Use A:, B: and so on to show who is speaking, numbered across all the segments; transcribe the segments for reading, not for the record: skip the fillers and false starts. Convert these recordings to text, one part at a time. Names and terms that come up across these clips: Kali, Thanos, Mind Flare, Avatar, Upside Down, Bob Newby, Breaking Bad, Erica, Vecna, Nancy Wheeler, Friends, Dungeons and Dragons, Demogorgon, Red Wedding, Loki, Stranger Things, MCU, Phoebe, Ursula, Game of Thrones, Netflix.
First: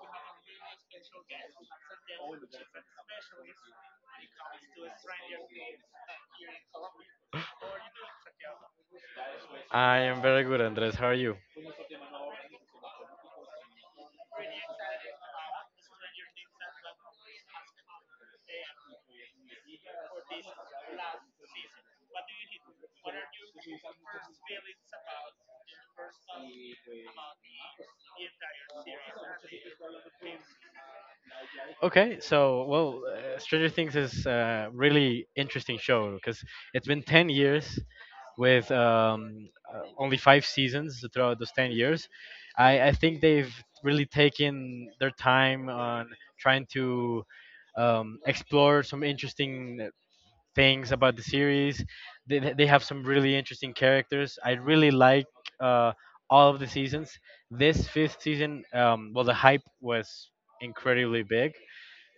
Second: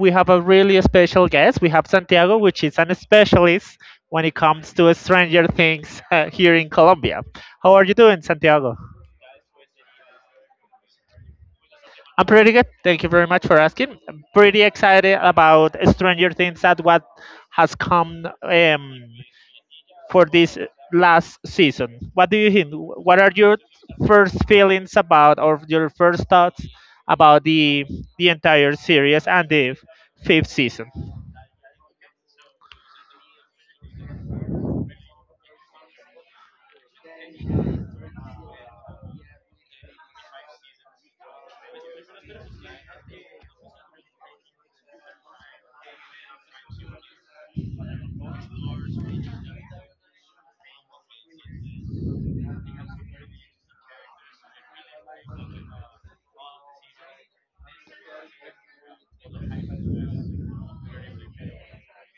A: we have a really special guest. We have Santiago, which is an specialist when it comes to Stranger Things here in Colombia. How are you doing, Santiago?
B: I am very good, Andres. How are you?
A: I'm pretty good. Thank you very much for asking. I'm pretty excited about Stranger Things at what has come for this last season. What do you think? What are your first feelings about, or your first thoughts about the entire series and the fifth season?
B: Okay, so well, Stranger Things is a really interesting show because it's been 10 years with only five seasons throughout those 10 years. I think they've really taken their time on trying to explore some interesting things about the series. They have some really interesting characters. I really like uh, all of the seasons. This fifth season, well, the hype was incredibly big,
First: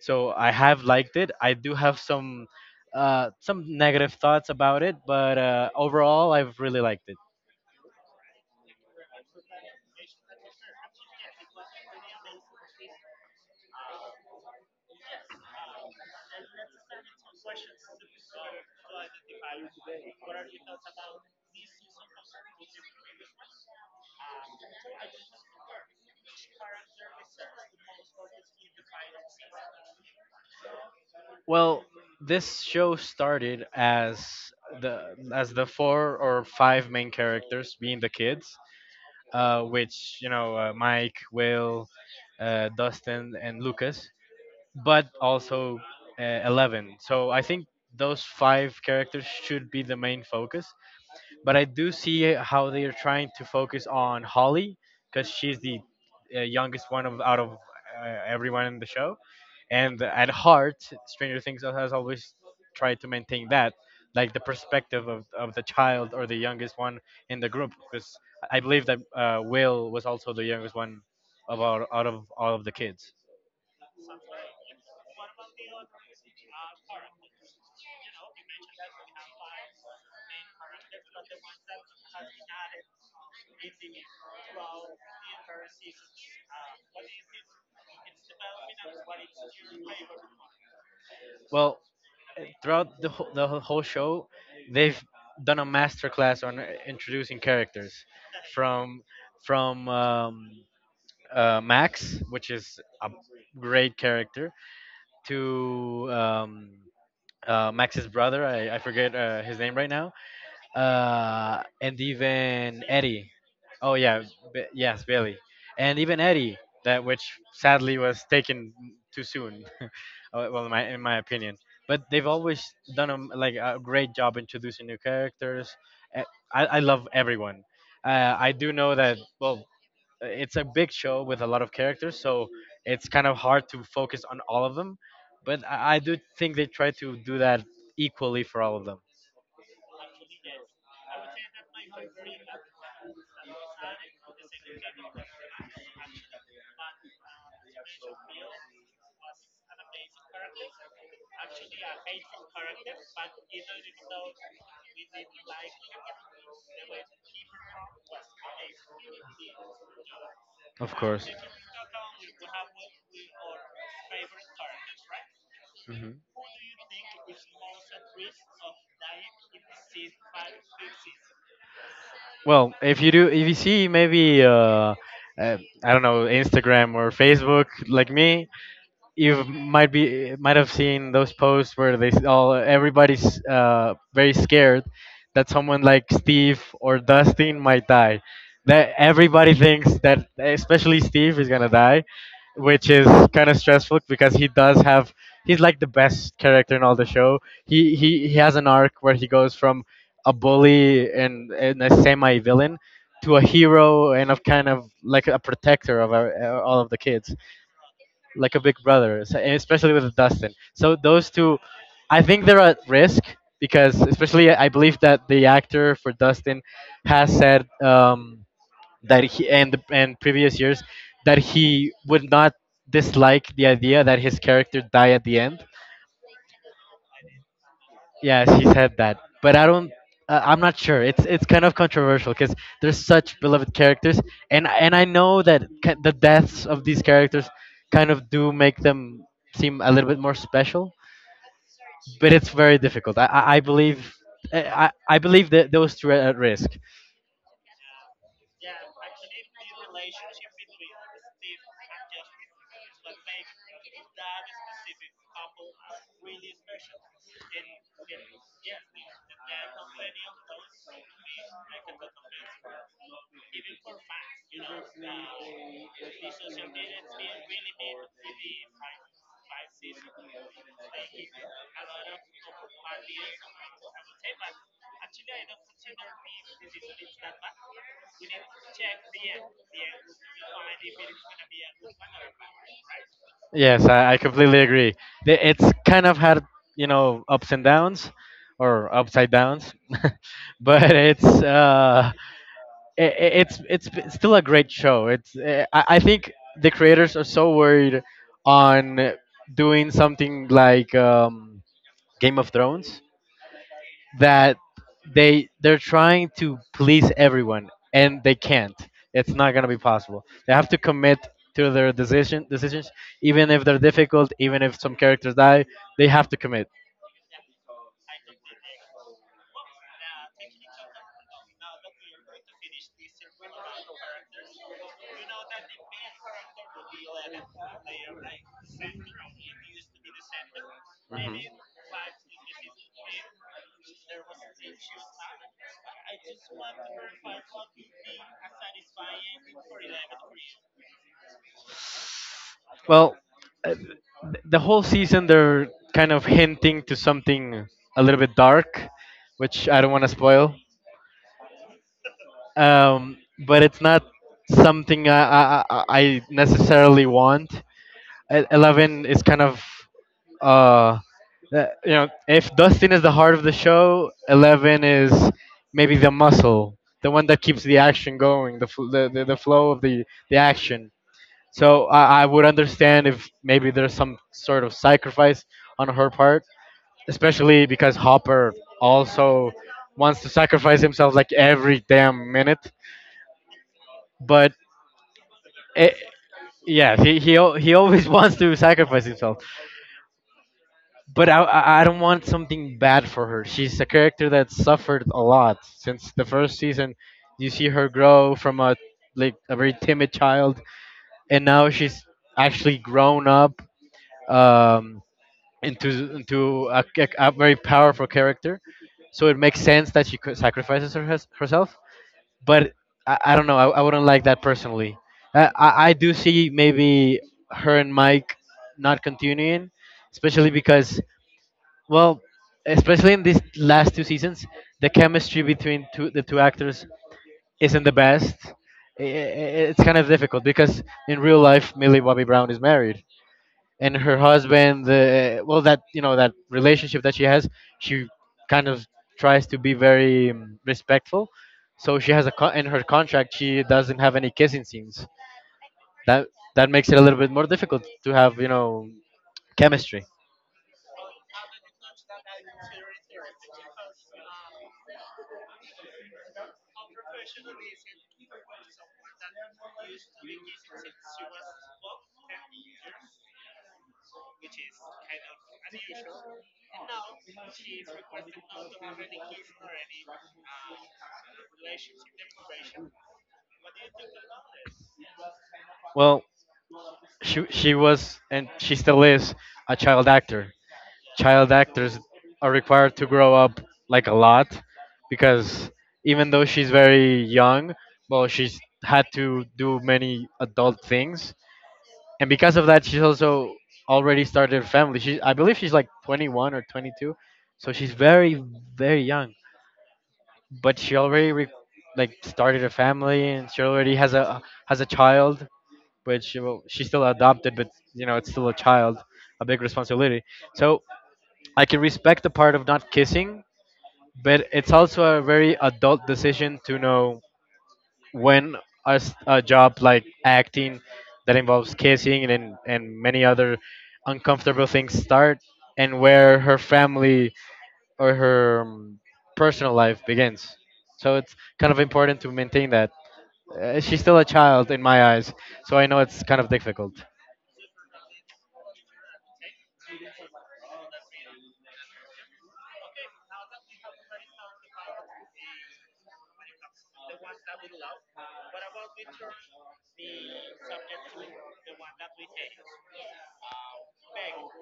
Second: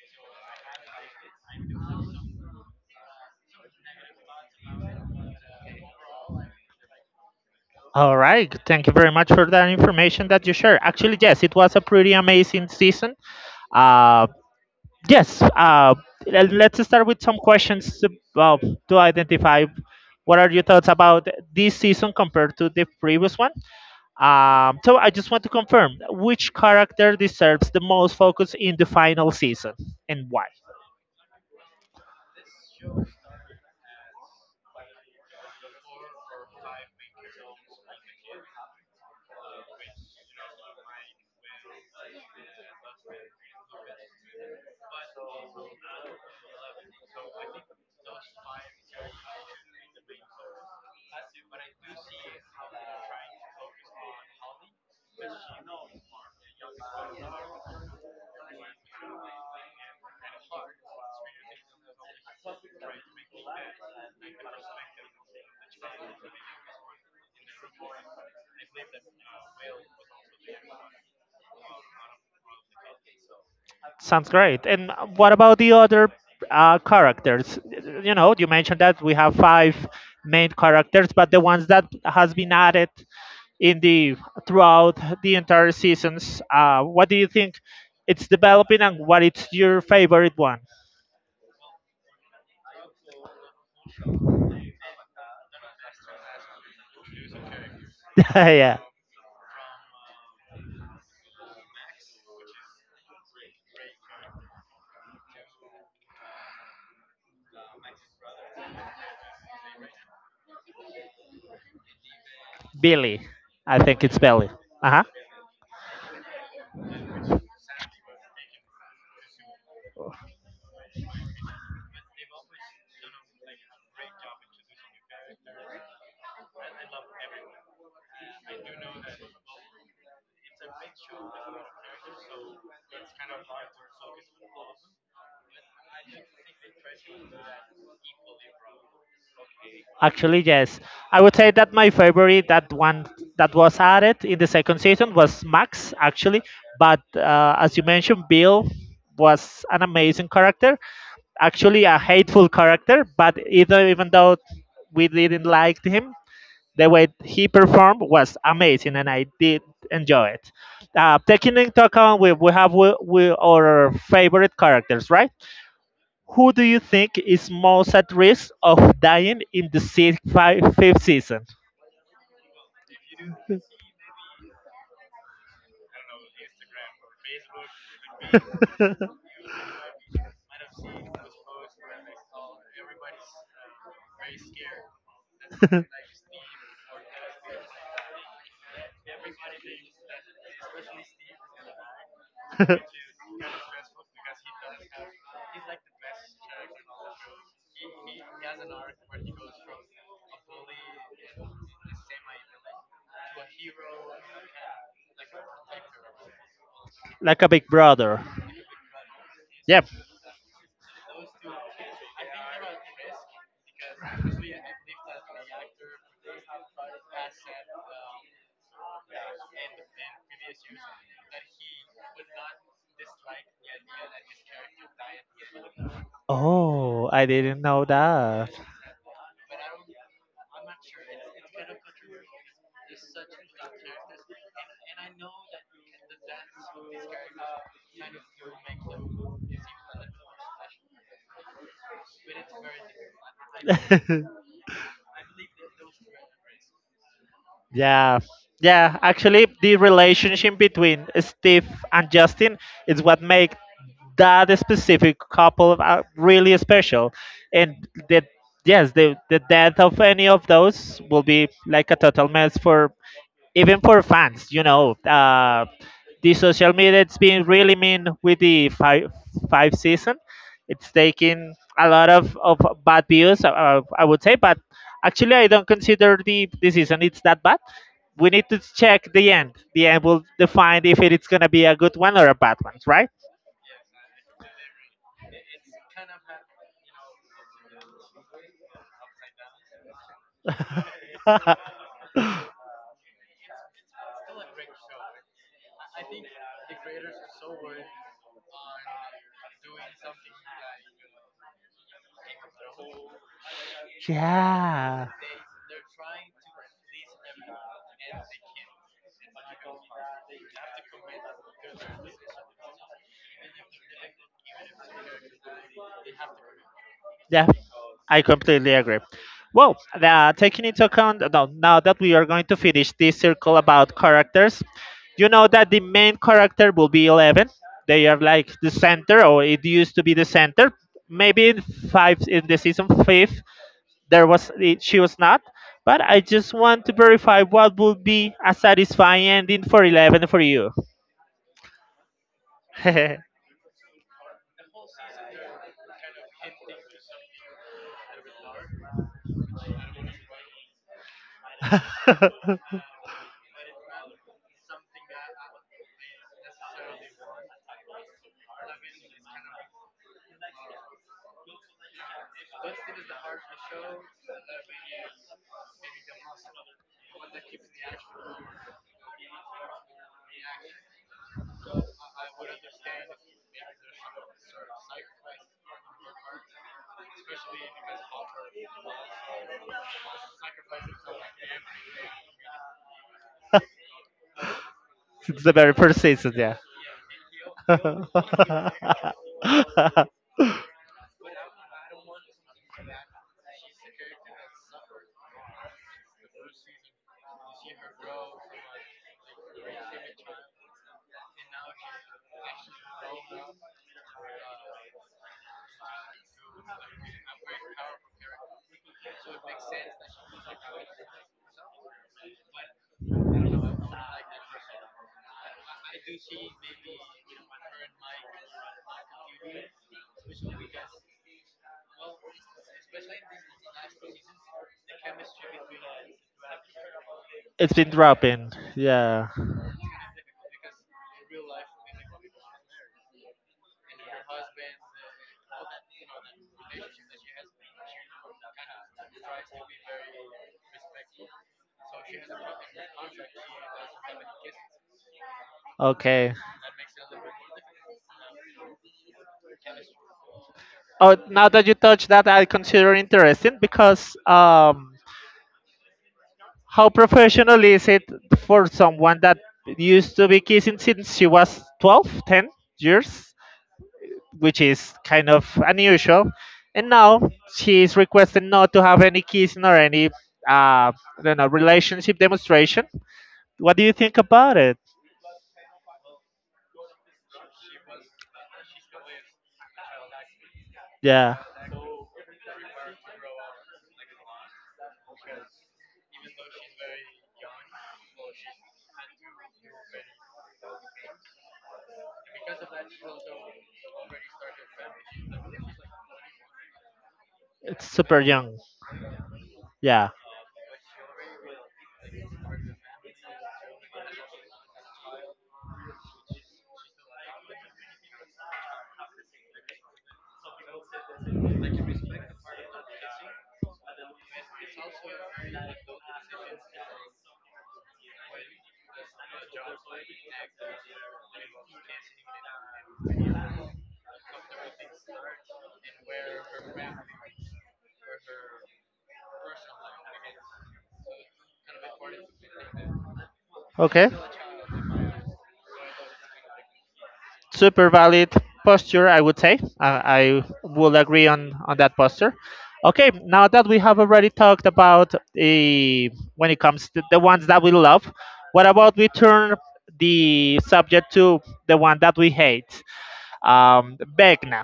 B: so I have liked it. I do have some negative thoughts about it, but overall, I've really liked it.
A: All right. Thank you very much for that information that you shared. Actually, yes, it was a pretty amazing season. Uh, yes. Uh, let's start with some questions to, well, to identify what are your thoughts about this season compared to the previous one. So I just want to confirm which character deserves the most focus in the final season and why.
B: Well, this show started as the four or five main characters being the kids, which you know, Mike, Will, Dustin, and Lucas, but also Eleven. So I think those five characters should be the main focus, but I do see how they are trying to focus on Holly because she's the youngest one of out of everyone in the show, and at heart, Stranger Things has always tried to maintain that, like the perspective of the child or the youngest one in the group, because I believe that Will was also the youngest one of all, out of all of the kids.
A: Sounds great. And what about the other characters? You know, you mentioned that we have five main characters, but the ones that has been added in the throughout the entire seasons. What do you think it's developing, and what is your favorite one?
B: Well, throughout the whole show, they've done a master class on introducing characters,
A: Yeah,
B: from from um, Max, which is a great character, to Max's brother. I forget his name right now, and even
A: Billy.
B: Eddie.
A: I
B: Oh
A: think it's
B: yeah,
A: Billy. Uh huh.
B: Yes, Billy, and even Eddie, that which sadly was taken too soon. Well, in my opinion, but they've always done a, like a great job introducing new characters. Eh, I love everyone. I do know that, well, it's a big show with a lot of characters, so it's kind of hard to focus on all of them. But I do think they try to do that equally for all of them, yes.
A: Actually, yes. I would say that my favorite, that one that was added in the second season, was Max, actually. But as you mentioned, Bill was an amazing character. Actually, a hateful character, but either, even though we didn't like him, the way he performed was amazing, and I did enjoy it.
B: Of course.
A: Taking into account, we have we, our favorite characters, right?
B: hmm
A: Who do you think is most at risk of dying in the fifth season?
B: Well, if you see maybe, I don't know, Instagram or Facebook, like me, you might be might have seen those posts where all everybody's very scared that someone like Steve or Dustin might die. That everybody thinks that especially Steve is gonna die, which is kind of stressful because he does have he's like the best character in all the show. He has an arc where he goes from a bully and a semi villain to a hero and of kind of like a protector of our, all of the kids,
A: Like a big brother.
B: like a big brother, so- and
A: Yep.
B: especially with Dustin. So those two, I think they're at risk because, especially, I believe that the actor for Dustin has said, that he, and previous years, that he would not dislike the idea that his character die at the end.
A: Oh, I didn't know that.
B: Yeah, she said that, but I don't. I'm not sure. It's kind of controversial because there's such beloved characters, and I know that the deaths of these characters kind of do make them seem a little bit more special, but it's very difficult. I I, I believe. I, I I believe that those two are at risk.
A: Yeah, yeah. Actually, the relationship between Steve and Justin is what makes that specific couple really special, and that, yes, the death of any of those will be like a total mess for, even for fans, the social media it's been really mean with the five season. It's taking a lot of bad views, I would say, but actually I don't consider the season it's that bad. We need to check the end. The end will define if it's gonna be a good one or a bad one, right?
B: Yes, I completely agree. It's kind of had, you know, ups and downs, or upside downs, but it's still a great show. It's I think the creators are so worried on doing something like, Game of Thrones, that
A: Yeah.
B: they're trying to please everyone and they can't. It's not gonna be possible. They have to commit to their decisions, even if they're difficult, even if some characters die. They have to commit.
A: Yeah, I completely agree. Taking into account no, now that we are going to finish this circle about characters, you know that the main character will be 11. They are like the center, or it used to be the center. Maybe in five in the season fifth, there was it, she was not. But I just want to verify what would be a satisfying ending for 11 for you.
B: Well, uh, the whole season they're kind of hinting to something a little bit dark, which I don't want to spoil. Um, but it's not something I necessarily want. Eleven is kind of uh, you know, if Dustin is the heart of the show, Eleven is maybe the muscle, the one that keeps the action going, the flow of the action. So I would understand if maybe there's some sort of sacrifice on her part,
A: It's
B: especially because Hopper also wants to sacrifice himself like every damn minute. But
A: the very
B: it,
A: first season, yeah.
B: yeah, he always wants to sacrifice himself. But I don't want something bad for her. She's a character that suffered a lot since the first season. You see her grow from a like a very timid child, and now she's actually grown up, um, into a, a very powerful character. So it makes sense that sacrifices herself. But I don't know. I wouldn't like that personally. I do see maybe her and Mike not continuing, especially because, well, especially in these last two seasons, the chemistry the two actors
A: It's
B: isn't
A: been
B: the best.
A: dropping, yeah.
B: It's kind of difficult because in real life, Millie Bobby Brown is married, and her husband the well that, you know, that relationship that she has, she kind of tries to be very respectful, so she has a in her contract, she doesn't have any kissing scenes. that
A: Okay.
B: that makes it a little bit more difficult to have, you know, chemistry, well.
A: Oh, now that you touch that, I consider interesting because how professional is it for someone that used to be kissing since she was 12, 10 years? Which is kind of unusual. And now she is requesting not to have any kissing or any I don't know relationship demonstration. What do you think about it?
B: Well, she was and she still is a child actor.
A: Yeah,
B: Child actors are required to grow up like a lot because, even though she's very young, well, she's had to do many adult things, and because of that, she's also already started a family. She, I believe, she's like 21 or 22, so
A: it's
B: she's
A: super
B: very,
A: young.
B: very young.
A: Yeah.
B: But she already like started a family, and she already has a child, which, well, she's still adopted, but you know, it's still a child, a big responsibility. So I can respect the part of not kissing, but it's also a very adult decision to know when a, a job like acting that involves kissing and many other uncomfortable things start, and where her family or her, personal life begins. So it's kind of important to maintain that. She's
A: Okay.
B: still a child in my eyes, so I know it's kind of difficult.
A: Super valid posture, I would say. I will agree on that posture. Okay. Now that we have already talked about the when it comes to the ones that we love, what about we turn the subject to the one that we hate? Um, Vecna.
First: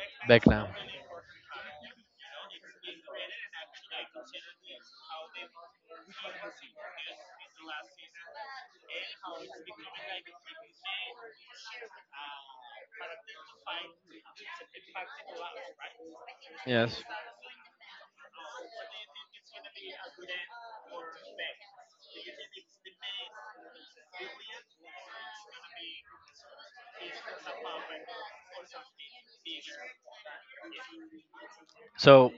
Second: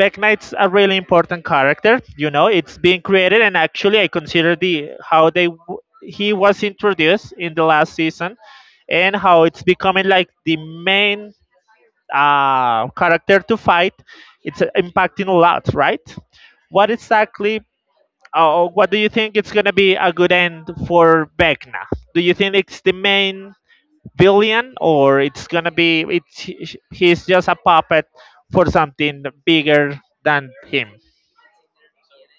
A: Vecna
B: Back
A: it's a
B: now.
A: really important character. You know, it's being created, and actually, I consider the how they he was introduced in the last season, and how it's becoming like the main character to fight. It's impacting a lot, right? What
B: Yes.
A: exactly? What do you think it's gonna be a good end for Vecna? Do you think it's the main villain or it's gonna be it's he's just a puppet for something bigger than him.
B: So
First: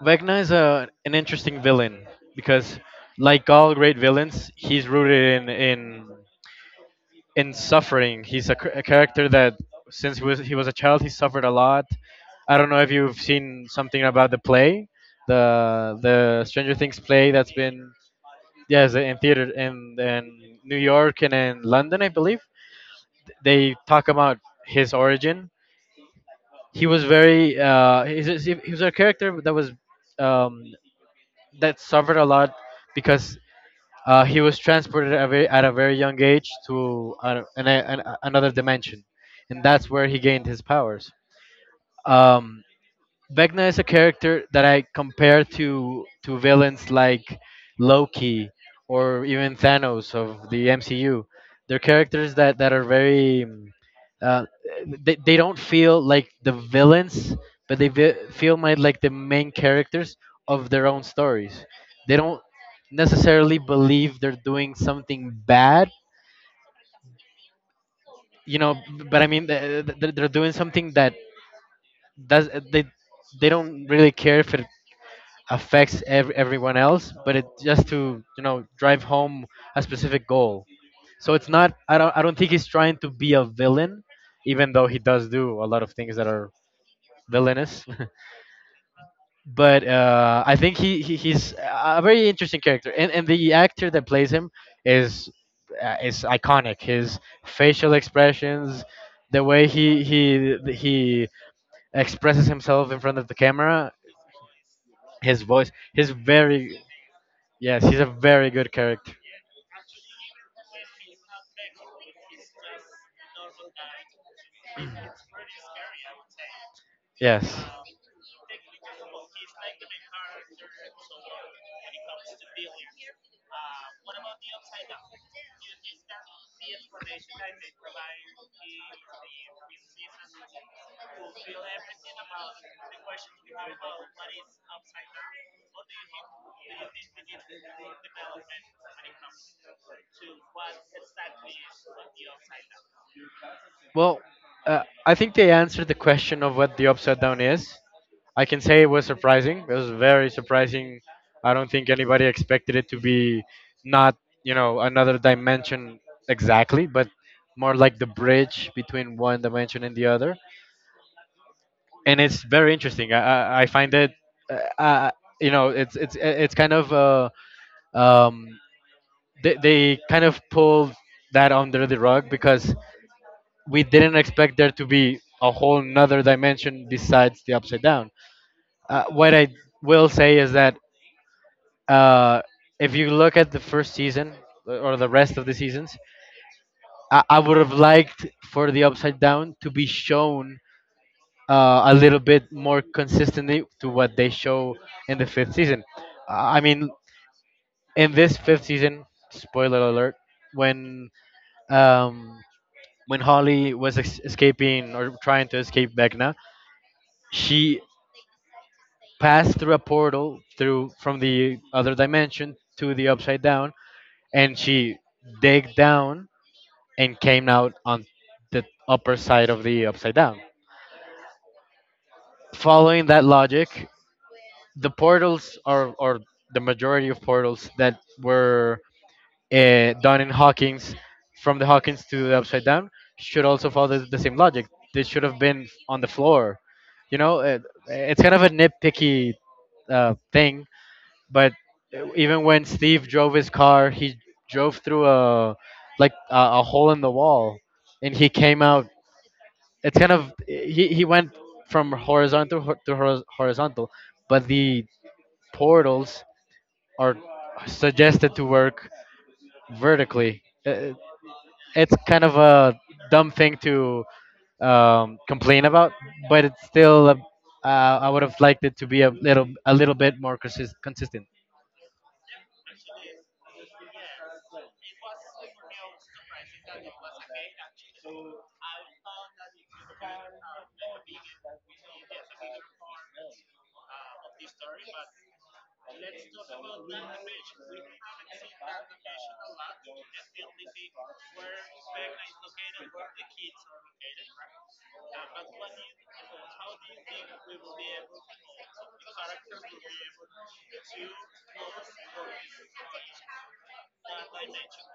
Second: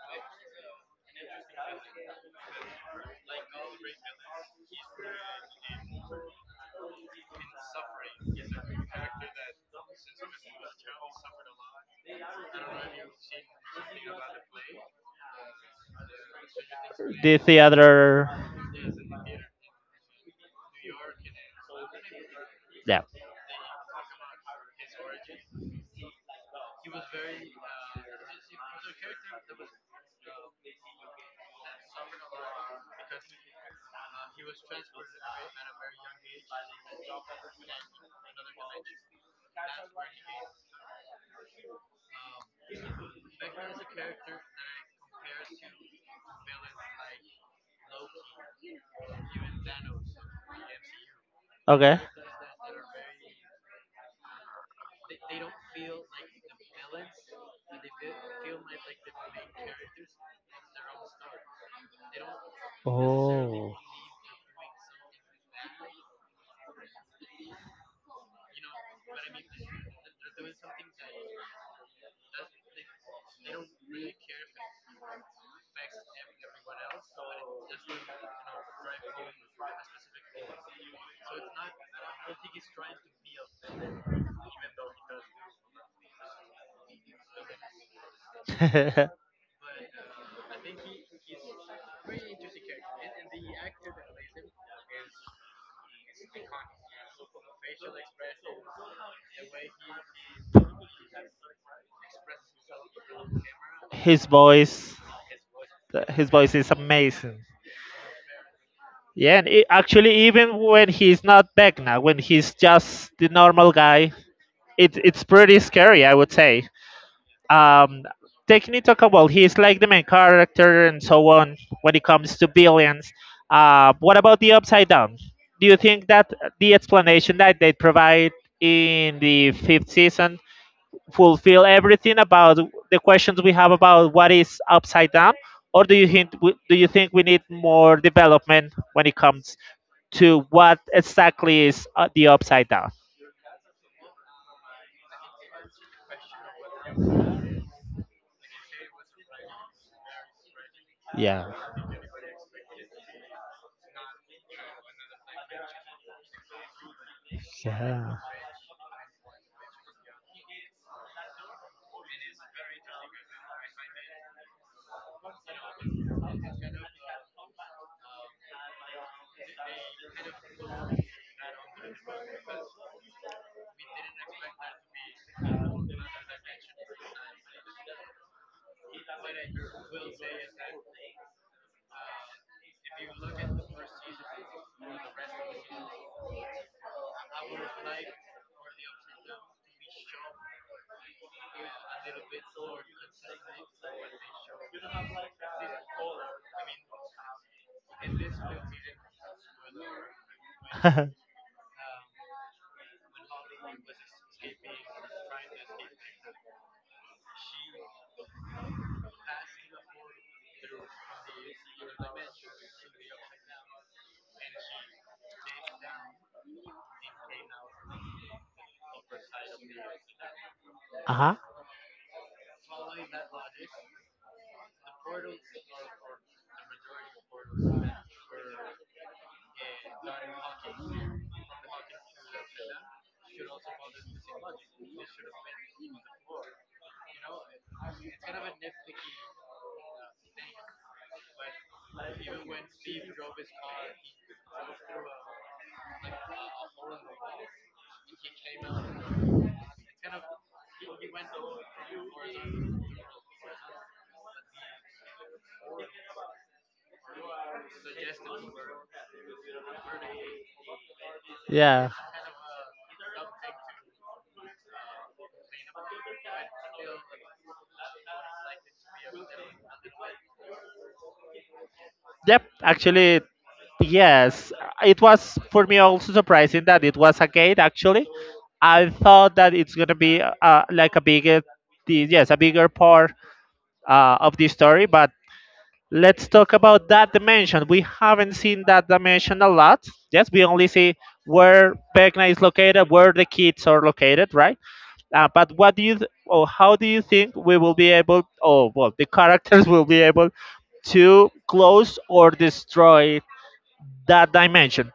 B: Vecna is a, an interesting villain because, like all great villains, he's rooted in in suffering. He's a, a character that, since he was a child, he suffered a lot. I don't know if you've seen something about the play, the Stranger Things play
A: The
B: that's been,
A: theater,
B: yes, in theater in New York and in London, I believe.
A: yeah,
B: They talk about his origin. He was very he was a character that was, um, that suffered a lot because, he was transported at a very young age to another dimension, and that's where he gained his powers. Um, Vecna is a character that I compare to villains like Loki or even Thanos of the MCU. They're
A: okay.
B: characters that, that are very uh, they don't feel like the villains, but feel my, like the main characters of their own stories. They don't necessarily
A: Oh.
B: believe they're doing something bad,
A: You know what
B: you know, but I mean, they're doing something that does they don't really care if it everyone else, but it just to, you know, drive home a specific goal. So it's not. I don't. I don't think he's trying to be a villain, even though he does do a lot of things that are villainous.
A: I think
B: But I think he's a very interesting character, and the actor that plays him is, is iconic. His facial expressions, the way he expresses himself in front of the camera,
A: His voice.
B: his voice, his
A: His voice is
B: very,
A: amazing.
B: yes, he's a very good character.
A: Yeah, and it, actually, even when he's not Vecna, when he's just the normal guy, it's pretty scary, I would say.
B: Yes.
A: Um, Taking into account, well, he's like the main character and so on when it comes to billions. What about the Upside Down? Do you think that the explanation that they provide in the fifth season fulfill everything about the questions we have about what is upside down, or do you think do you think we need more development when it comes to what exactly is the upside down?
B: Well, I think they answered the question of what the upside down is. I can say it was surprising. It was very surprising.
A: Yeah.
B: I don't think anybody expected it to be not, you know, another dimension exactly, but more like the bridge between one dimension and the other. And it's very interesting. I find it, uh, uh, you know, it's kind of um, they kind of pulled that under the rug because we didn't expect there to be a whole nother dimension besides the upside down. What I will say is that, uh, if you look at the first season, or the rest of the seasons, I would have liked for the upside down to be shown a little bit more consistently to what they show in the fifth season. Uh, I mean, in this fifth season, spoiler alert,
A: Uh
B: when um, when Holly was escaping or trying to escape Vecna, she pass through a portal through from the other dimension to the upside down, and she digged down and came out on the upper side of the upside down.
A: huh.
B: Following that logic, the portals are or the majority of portals that were done in Hawkins from the Hawkins to the upside down should also follow the same logic. They should have been on the floor. You know, it's kind of a nitpicky thing, but even when Steve drove his car, he drove through a like a hole in the wall, and he came out. It's kind of he went from horizontal to horizontal, but the portals are suggested to work vertically.
A: Yeah.
B: It's kind of a dumb thing to complain about, but it's still a, I would have liked it to be a little bit more consistent.
A: Yep, actually, yes.
B: Super
A: It was for me also surprising that it was a gate. Actually,
B: again.
A: I thought that
B: The
A: it's gonna be like a
B: kidnapping
A: bigger,
B: the
A: yes, a bigger part of the story. But let's talk about that dimension. We
B: page.
A: haven't seen that dimension a lot. Yes, we only see where
B: Page.
A: Vecna is
B: Definitely, Spain.
A: located, where the kids are located, right? But what do you th- or how do you think we will be able? Oh, well, the characters will be able to close or destroy that dimension.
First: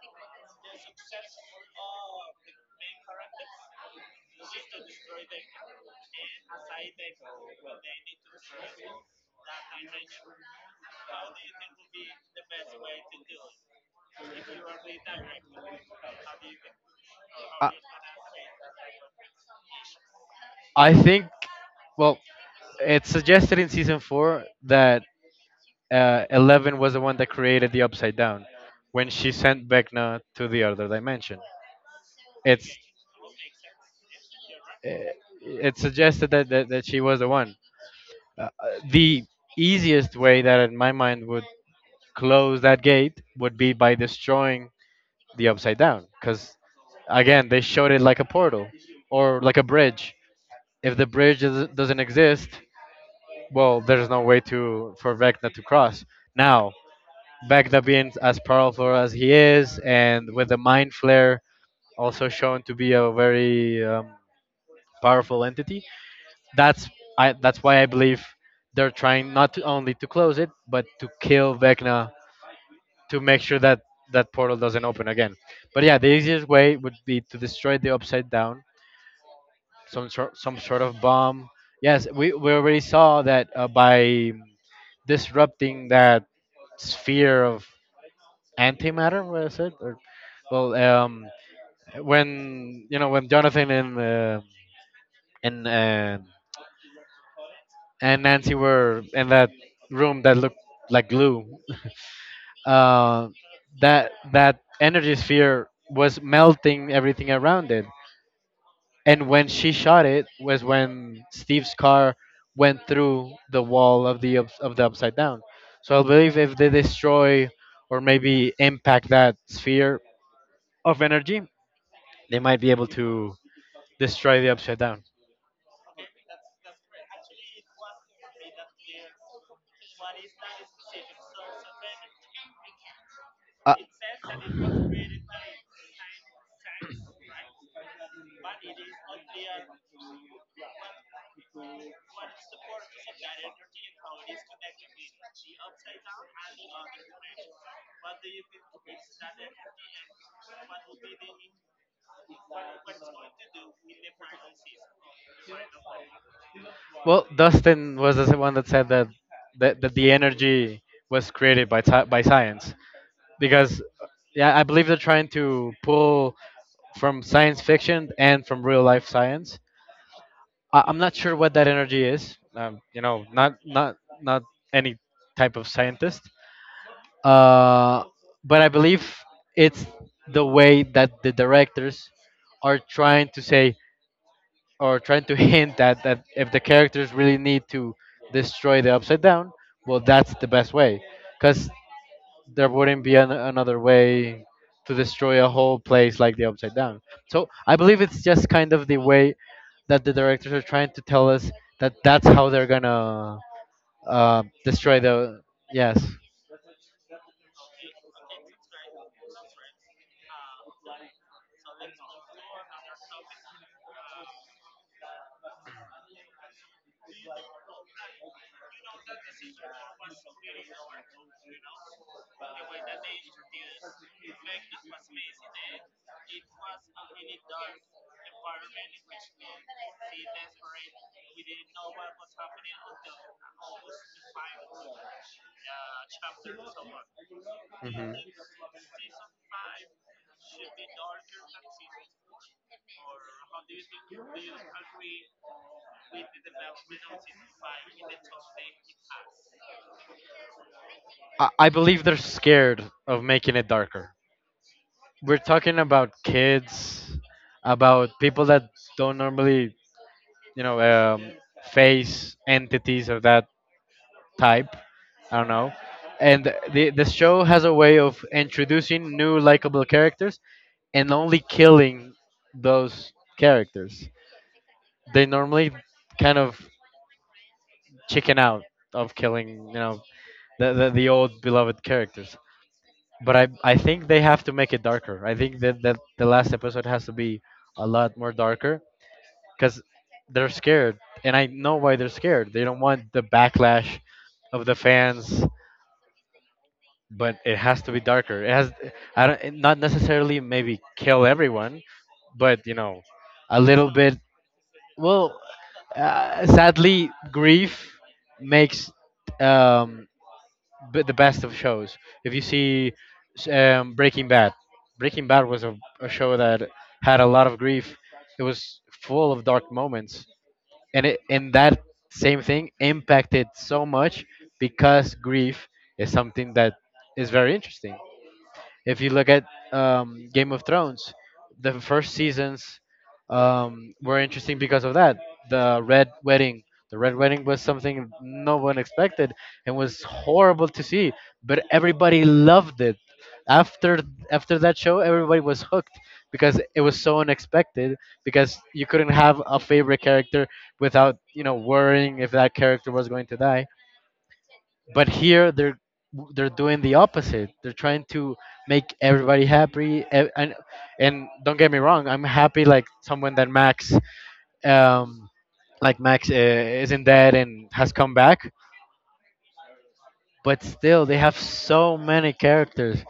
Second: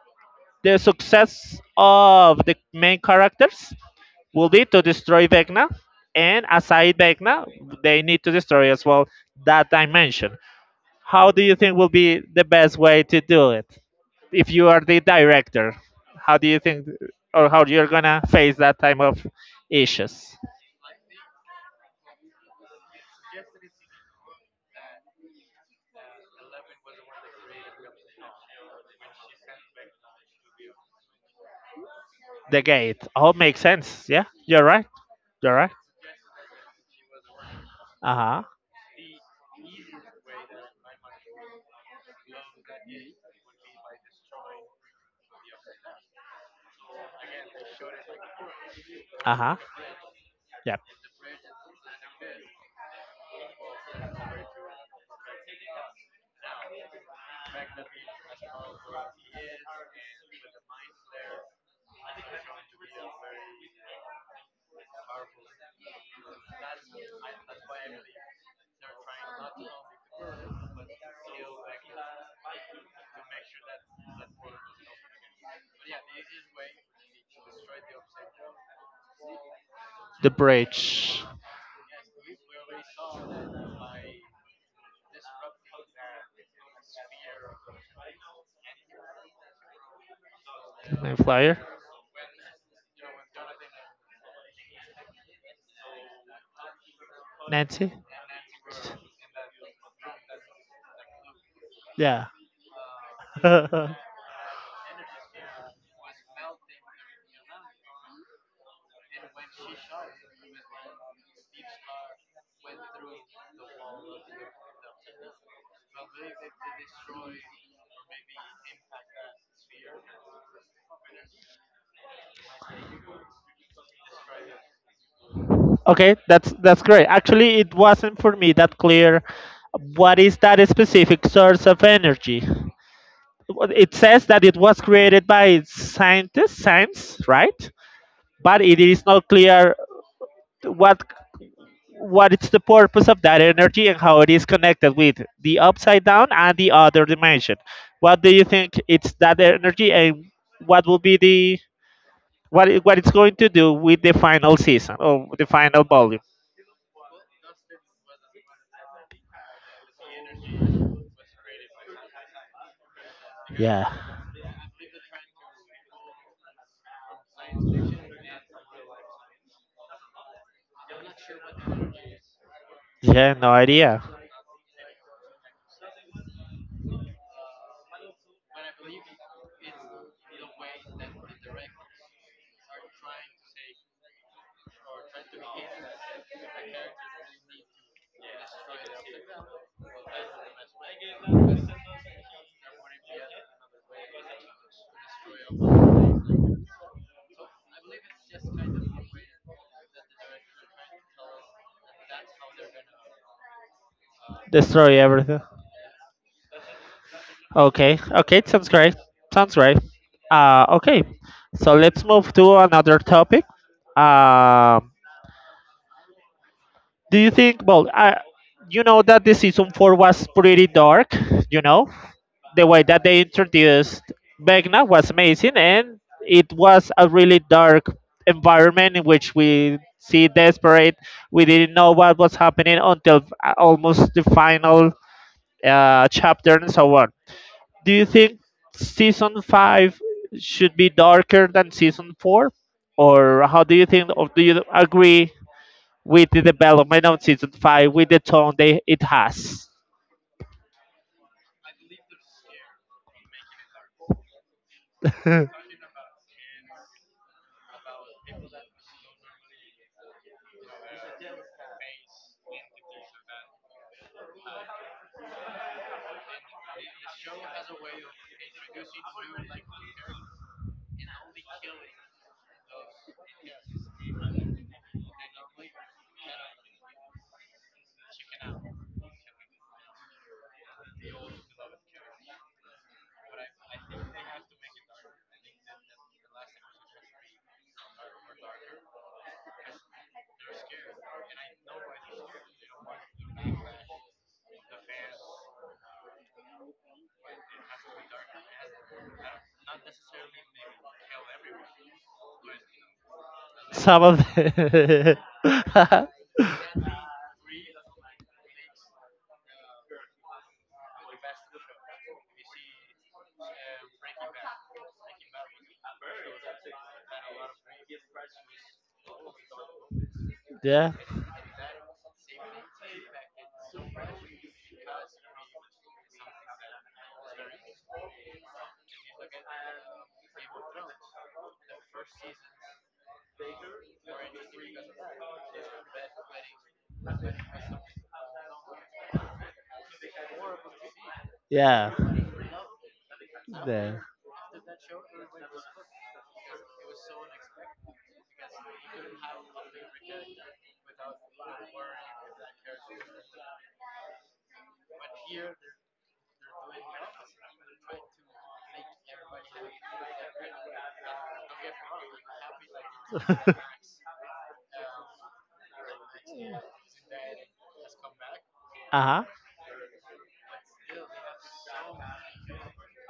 A: The success of the main characters will be to destroy Vecna, and aside Vecna, they need to destroy as well that dimension. How do you think will be the best way to do it? If you are the director, how do you think, or how you're gonna face that type of issues?
B: I think, well, it's suggested in season four that Eleven was the one that created the Upside Down when she sent Vecna to the other dimension.
A: The
B: It's
A: gate. Oh, makes sense. Yeah, you're right.
B: uh,
A: You're right.
B: it's suggested that she was the one.
A: Uh
B: Uh,
A: huh.
B: uh, the easiest way that, in my mind, would close that gate would be by destroying the Upside Down, because again, they showed it like a portal
A: Uh
B: or
A: huh.
B: like a bridge.
A: Yeah.
B: If the doesn't exist, well, there's no way to for Vecna to cross. Now, Bagda being as powerful as he is, and with the Mind Flare also shown to be a very powerful entity, that's that's why I believe they're trying not to only to close it, but to kill Vecna to make sure that that portal doesn't open again. But yeah, the easiest way would be to destroy the Upside Down,
A: The
B: some sort of
A: bridge.
B: bomb. Yes, we already saw that by disrupting that sphere of antimatter, was it? Or well,
A: My Flyer.
B: when you know when Jonathan and uh,
A: Nancy?
B: and Nancy were in that room that looked like glue,
A: Yeah.
B: uh,
A: Okay,
B: that that energy sphere was melting everything around it. And when she shot it was when Steve's car went through the wall of the upside down. So I believe if they destroy or maybe impact that sphere of energy, they might be able to destroy the upside down.
A: that's great. Actually, it wasn't for me that clear what is that specific source of energy. Well,
B: Uh,
A: it says that it was created by scientists, science, right? But it is not clear what what is the purpose of that energy and how it is connected with the upside down and the other dimension. What do you think it's that energy and what will be the what it's going to do with the final season or the final volume?
B: Well, Dustin was the one that said that that the energy was created by ti by science, because
A: Yeah.
B: yeah, I believe they're trying to pull from science fiction and from real life science. I'm not sure what that energy is. You know,
A: Yeah, no idea.
B: not any type of scientist, uh, but I believe it's the way that the directors are trying to say or trying to hint at that if the characters really need to destroy the upside down, well, that's the best way, because there wouldn't be an, another way to destroy a whole place like the upside down. So I believe it's just kind of the way that the directors are trying to tell us that that's how they're gonna
A: Destroy
B: destroy
A: everything.
B: the yes.
A: Okay, okay, sounds great. Sounds great. Uh, okay, so let's move to another topic. Um, do you think? You know that the season four was pretty dark. You know, the way that they introduced Vecna was amazing, and it was a really dark environment in which we see desperate. We didn't know what was happening until almost the final chapter and so on. Do you think season five should be darker than season four, or how do you think, or do you agree with the development of season five with the tone they it has?
B: I believe they're scared of making it darker. We're talking about kids, about people that don't normally you know face entities of that type. I don't know. And the show has a way of introducing new likable characters and only killing those characters. They normally kind of chicken out of killing you know the old beloved characters. But I think they have to make it darker. I think that the last episode has to be a lot more darker because they're scared, and I know why they're scared. They don't want the backlash of the fans, but it has to be darker. It has, I don't, not necessarily maybe kill everyone, but you know, a little
A: Some of
B: bit.
A: the
B: Well, sadly, grief makes um, the best of shows. If you see Breaking Bad, Breaking Bad was a show that had a lot of grief. It was full of dark moments, and that same thing impacted so much because grief is something that is very interesting if you look at Game of Thrones, the first seasons were interesting because of that. The Red Wedding. The Red Wedding was something no one expected and was horrible to see, but
A: Yeah.
B: everybody loved it.
A: Yeah.
B: After After that show, everybody was hooked because it was so unexpected. Because you couldn't have a favorite character without you know worrying if that character was going to die, but here they're doing the opposite. They're trying to make everybody happy and don't get me wrong, I'm happy like someone that max um like max isn't dead and has come back,
A: Uh-huh.
B: but still they have so many characters.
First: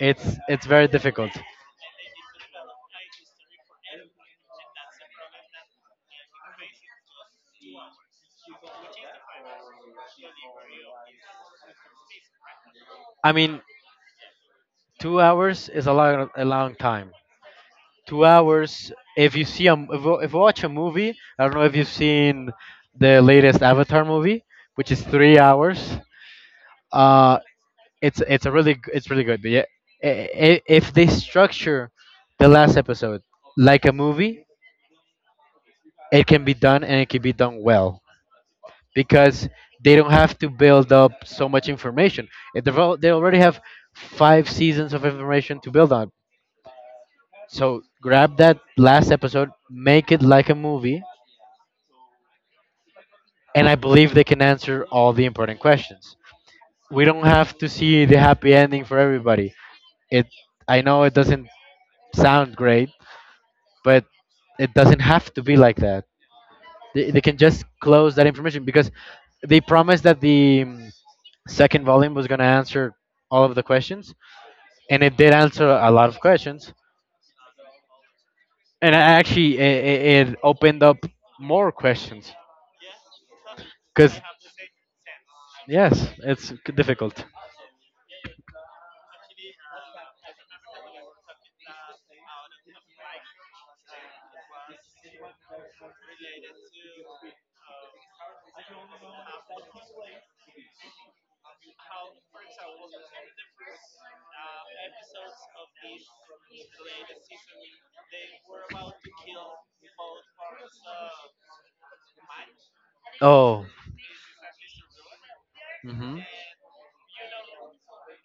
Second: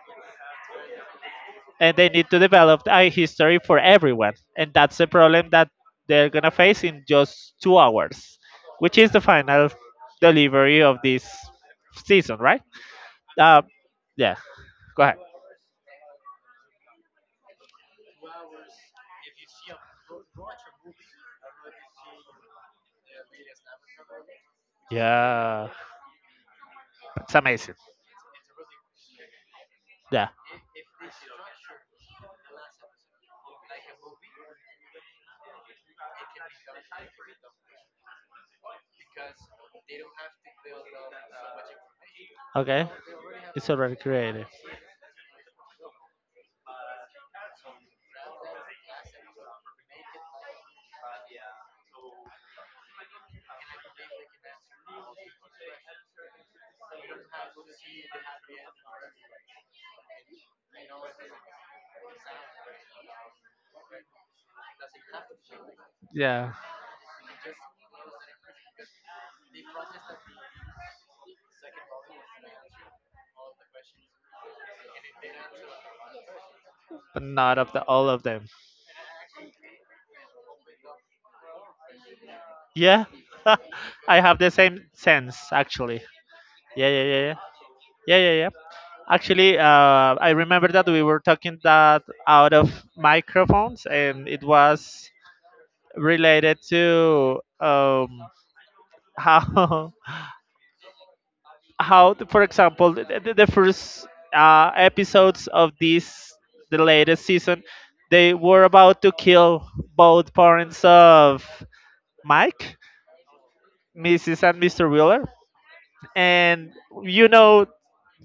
B: It's very difficult.
A: And they need to develop a history for everyone. And that's the problem that they're going to face in just 2 hours, which is the final delivery of this season, right?
B: I mean,
A: Uh, yeah, go ahead.
B: 2 hours is a long time. 2 hours, if you see a if you watch a movie, I don't know if you've seen the latest avatar movie, which is three
A: Yeah,
B: hours
A: it's
B: Uh,
A: amazing.
B: it's a really it's really good. But yeah,
A: Yeah,
B: if they structure the last episode like a movie, it can be done and it can be done well because they don't have to build up so much information.
A: okay.
B: They already have
A: It's already created.
B: 5 seasons of information to build on. So grab that last episode, make it like a movie, and I believe they can answer all the important questions. We don't have to see the happy ending for everybody. It I know it doesn't sound great, but it doesn't have to be like that.
A: Yeah,
B: They can just close that information because they promised that the second volume was going to answer all of the questions, and it did answer a lot of questions.
A: but not of the all of them.
B: And I actually, it opened up more questions
A: Yeah,
B: because
A: I have the same sense actually.
B: yes,
A: Yeah, yeah, yeah,
B: difficult.
A: yeah, yeah. Actually, I remember that we were talking that out of microphones, and it was related to how how, for example, the first episodes of this the latest season, they were about to kill both parents of Mike,
B: Oh,
A: Mrs. and Mr. Wheeler,
B: hmm.
A: and you know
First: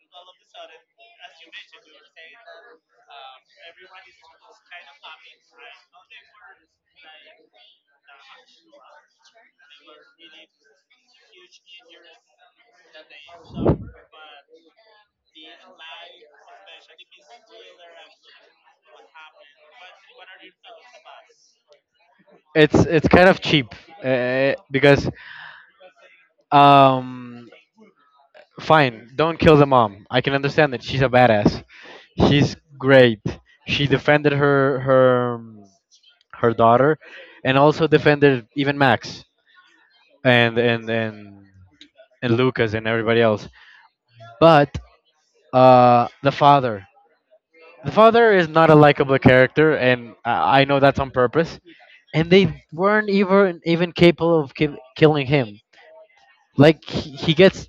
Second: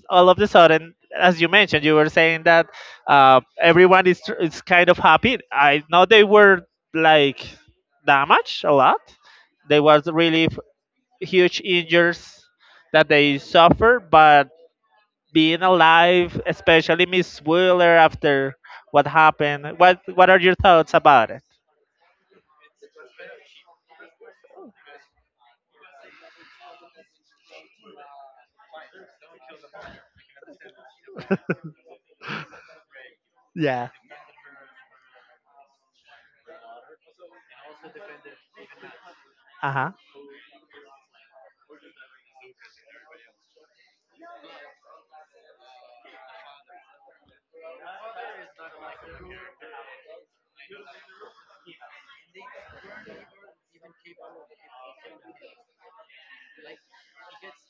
A: all of a sudden, as you mentioned, you were saying that everyone is kind of happy. I know they were like damaged a lot. There was really huge injuries that they suffered, but being alive, especially Miss Wheeler after what happened. What are your thoughts about it?
B: It's kind of cheap because um, fine, don't kill the mom. I can understand that she's a badass. She's great. She
A: Yeah.
B: defended her her daughter, and also defended even Max
A: Uh
B: and and Lucas and everybody else. But uh, the father, the father is not a likable character, and I know that's on purpose. And they weren't even capable of killing him. Like he gets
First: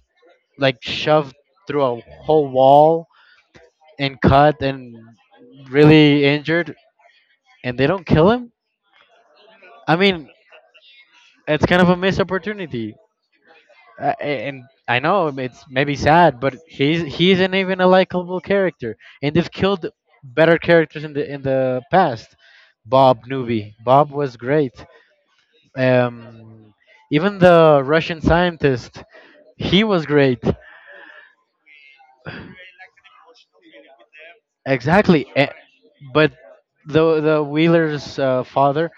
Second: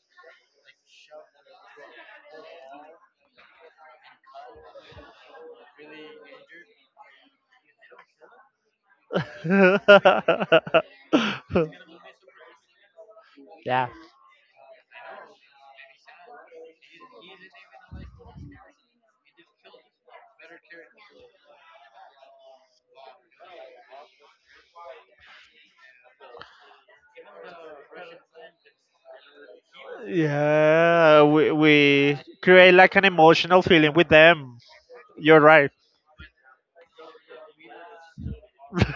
B: like shoved through a whole wall and cut and really injured, and they don't kill him. I mean,
A: huh.
B: it's kind of a missed opportunity.
A: Yeah.
B: And I know it's maybe sad, but he isn't even a likable character, and they've killed better characters in the past. Bob Newby, Bob was great. Um, even the Russian scientist, he was great.
A: Yeah, we create like an emotional feeling with them.
B: Exactly,
A: You're right.
B: but the Wheeler's father,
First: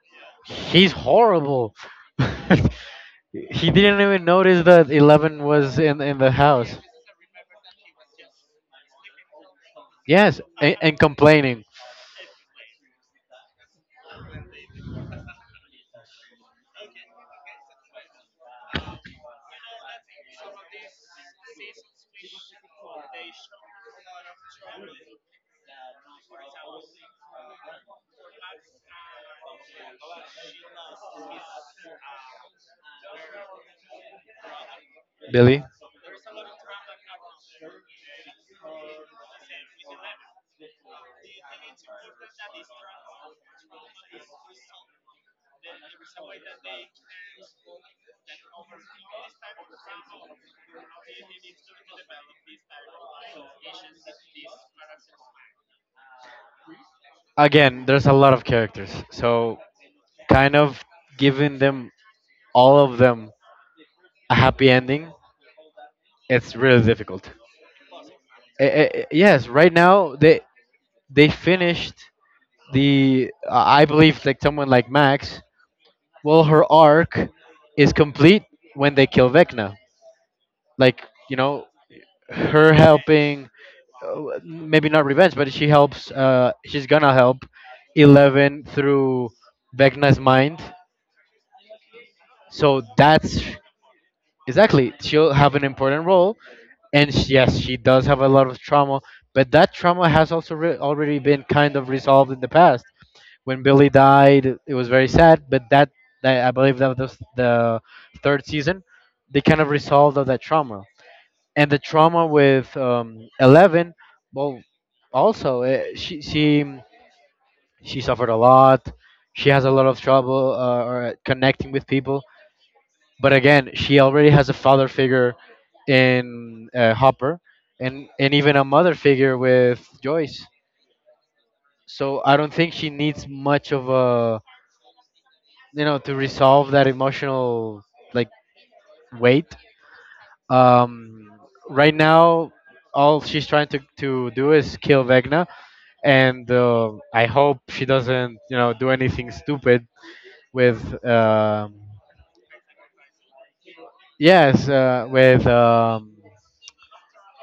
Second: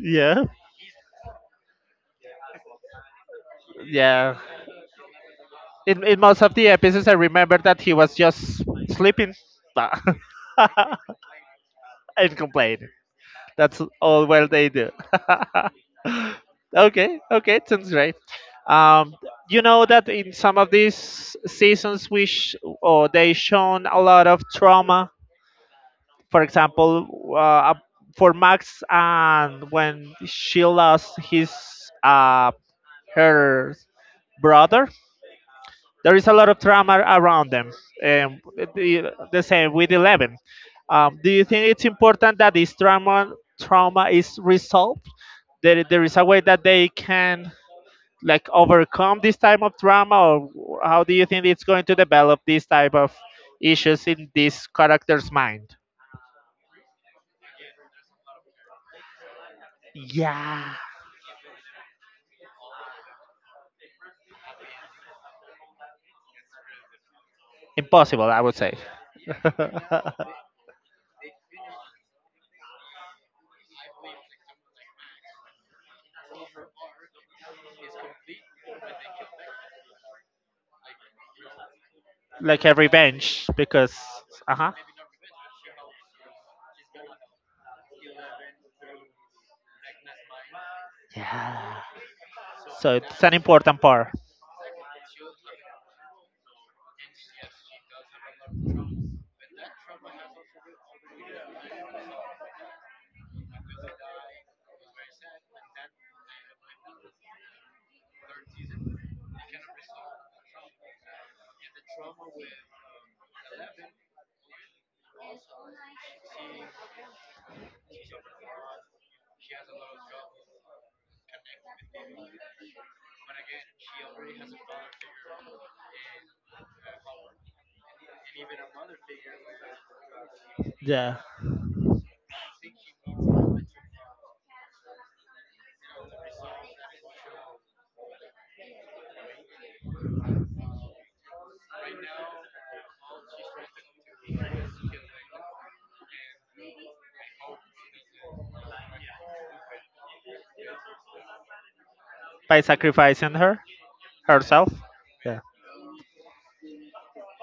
A: Yeah,
B: he's horrible. He didn't even
A: yeah.
B: notice that Eleven was in
A: In
B: the
A: most of the
B: house.
A: episodes, I remember that he was just sleeping Nah.
B: Yes, and complaining.
A: And complaining. That's all well they do. Okay, okay, it sounds great. Um, you know that in some of these seasons, or they shown a lot of trauma. For example, uh, for Max, and when she lost his uh, her brother,
B: Billy?
A: there is a lot of trauma around them. Um, the same with Eleven. Do you think it's important that this trauma is resolved? There is a way that they can like overcome this type of trauma, or how do you think it's going to develop this type of issues in this character's mind?
B: Again, there's a lot of characters, so kind
A: Yeah,
B: of giving them all of them a happy ending, it's really difficult.
A: Impossible, I would say.
B: Yes, right now they finished the I believe like someone like Max. Well, her arc is complete when they kill Vecna. Like, you know,
A: Like
B: her
A: a revenge,
B: helping,
A: because uh huh.
B: maybe not revenge, but she helps, she's gonna help Eleven through Vecna's mind.
A: Yeah.
B: So
A: So it's an
B: that's
A: important part.
B: exactly, she'll have an important role. And yes, she does have a lot of trauma, but that trauma has also already been kind of resolved in the past. When Billy died, it was very sad. But that I believe that was the 3rd season. They kind of resolved of that trauma, and the trauma with Eleven. Well, also she she suffered a lot. She has a lot of trouble or connecting with people. But again, she already has a father figure in Hopper, and even a mother figure with Joyce.
A: Yeah.
B: So I don't think she needs much of a you know to resolve that emotional like weight um right now all she's trying to do is kill vegna, and I hope she doesn't you know do anything stupid with um
A: By sacrificing her
B: yes
A: herself. Yeah.
B: with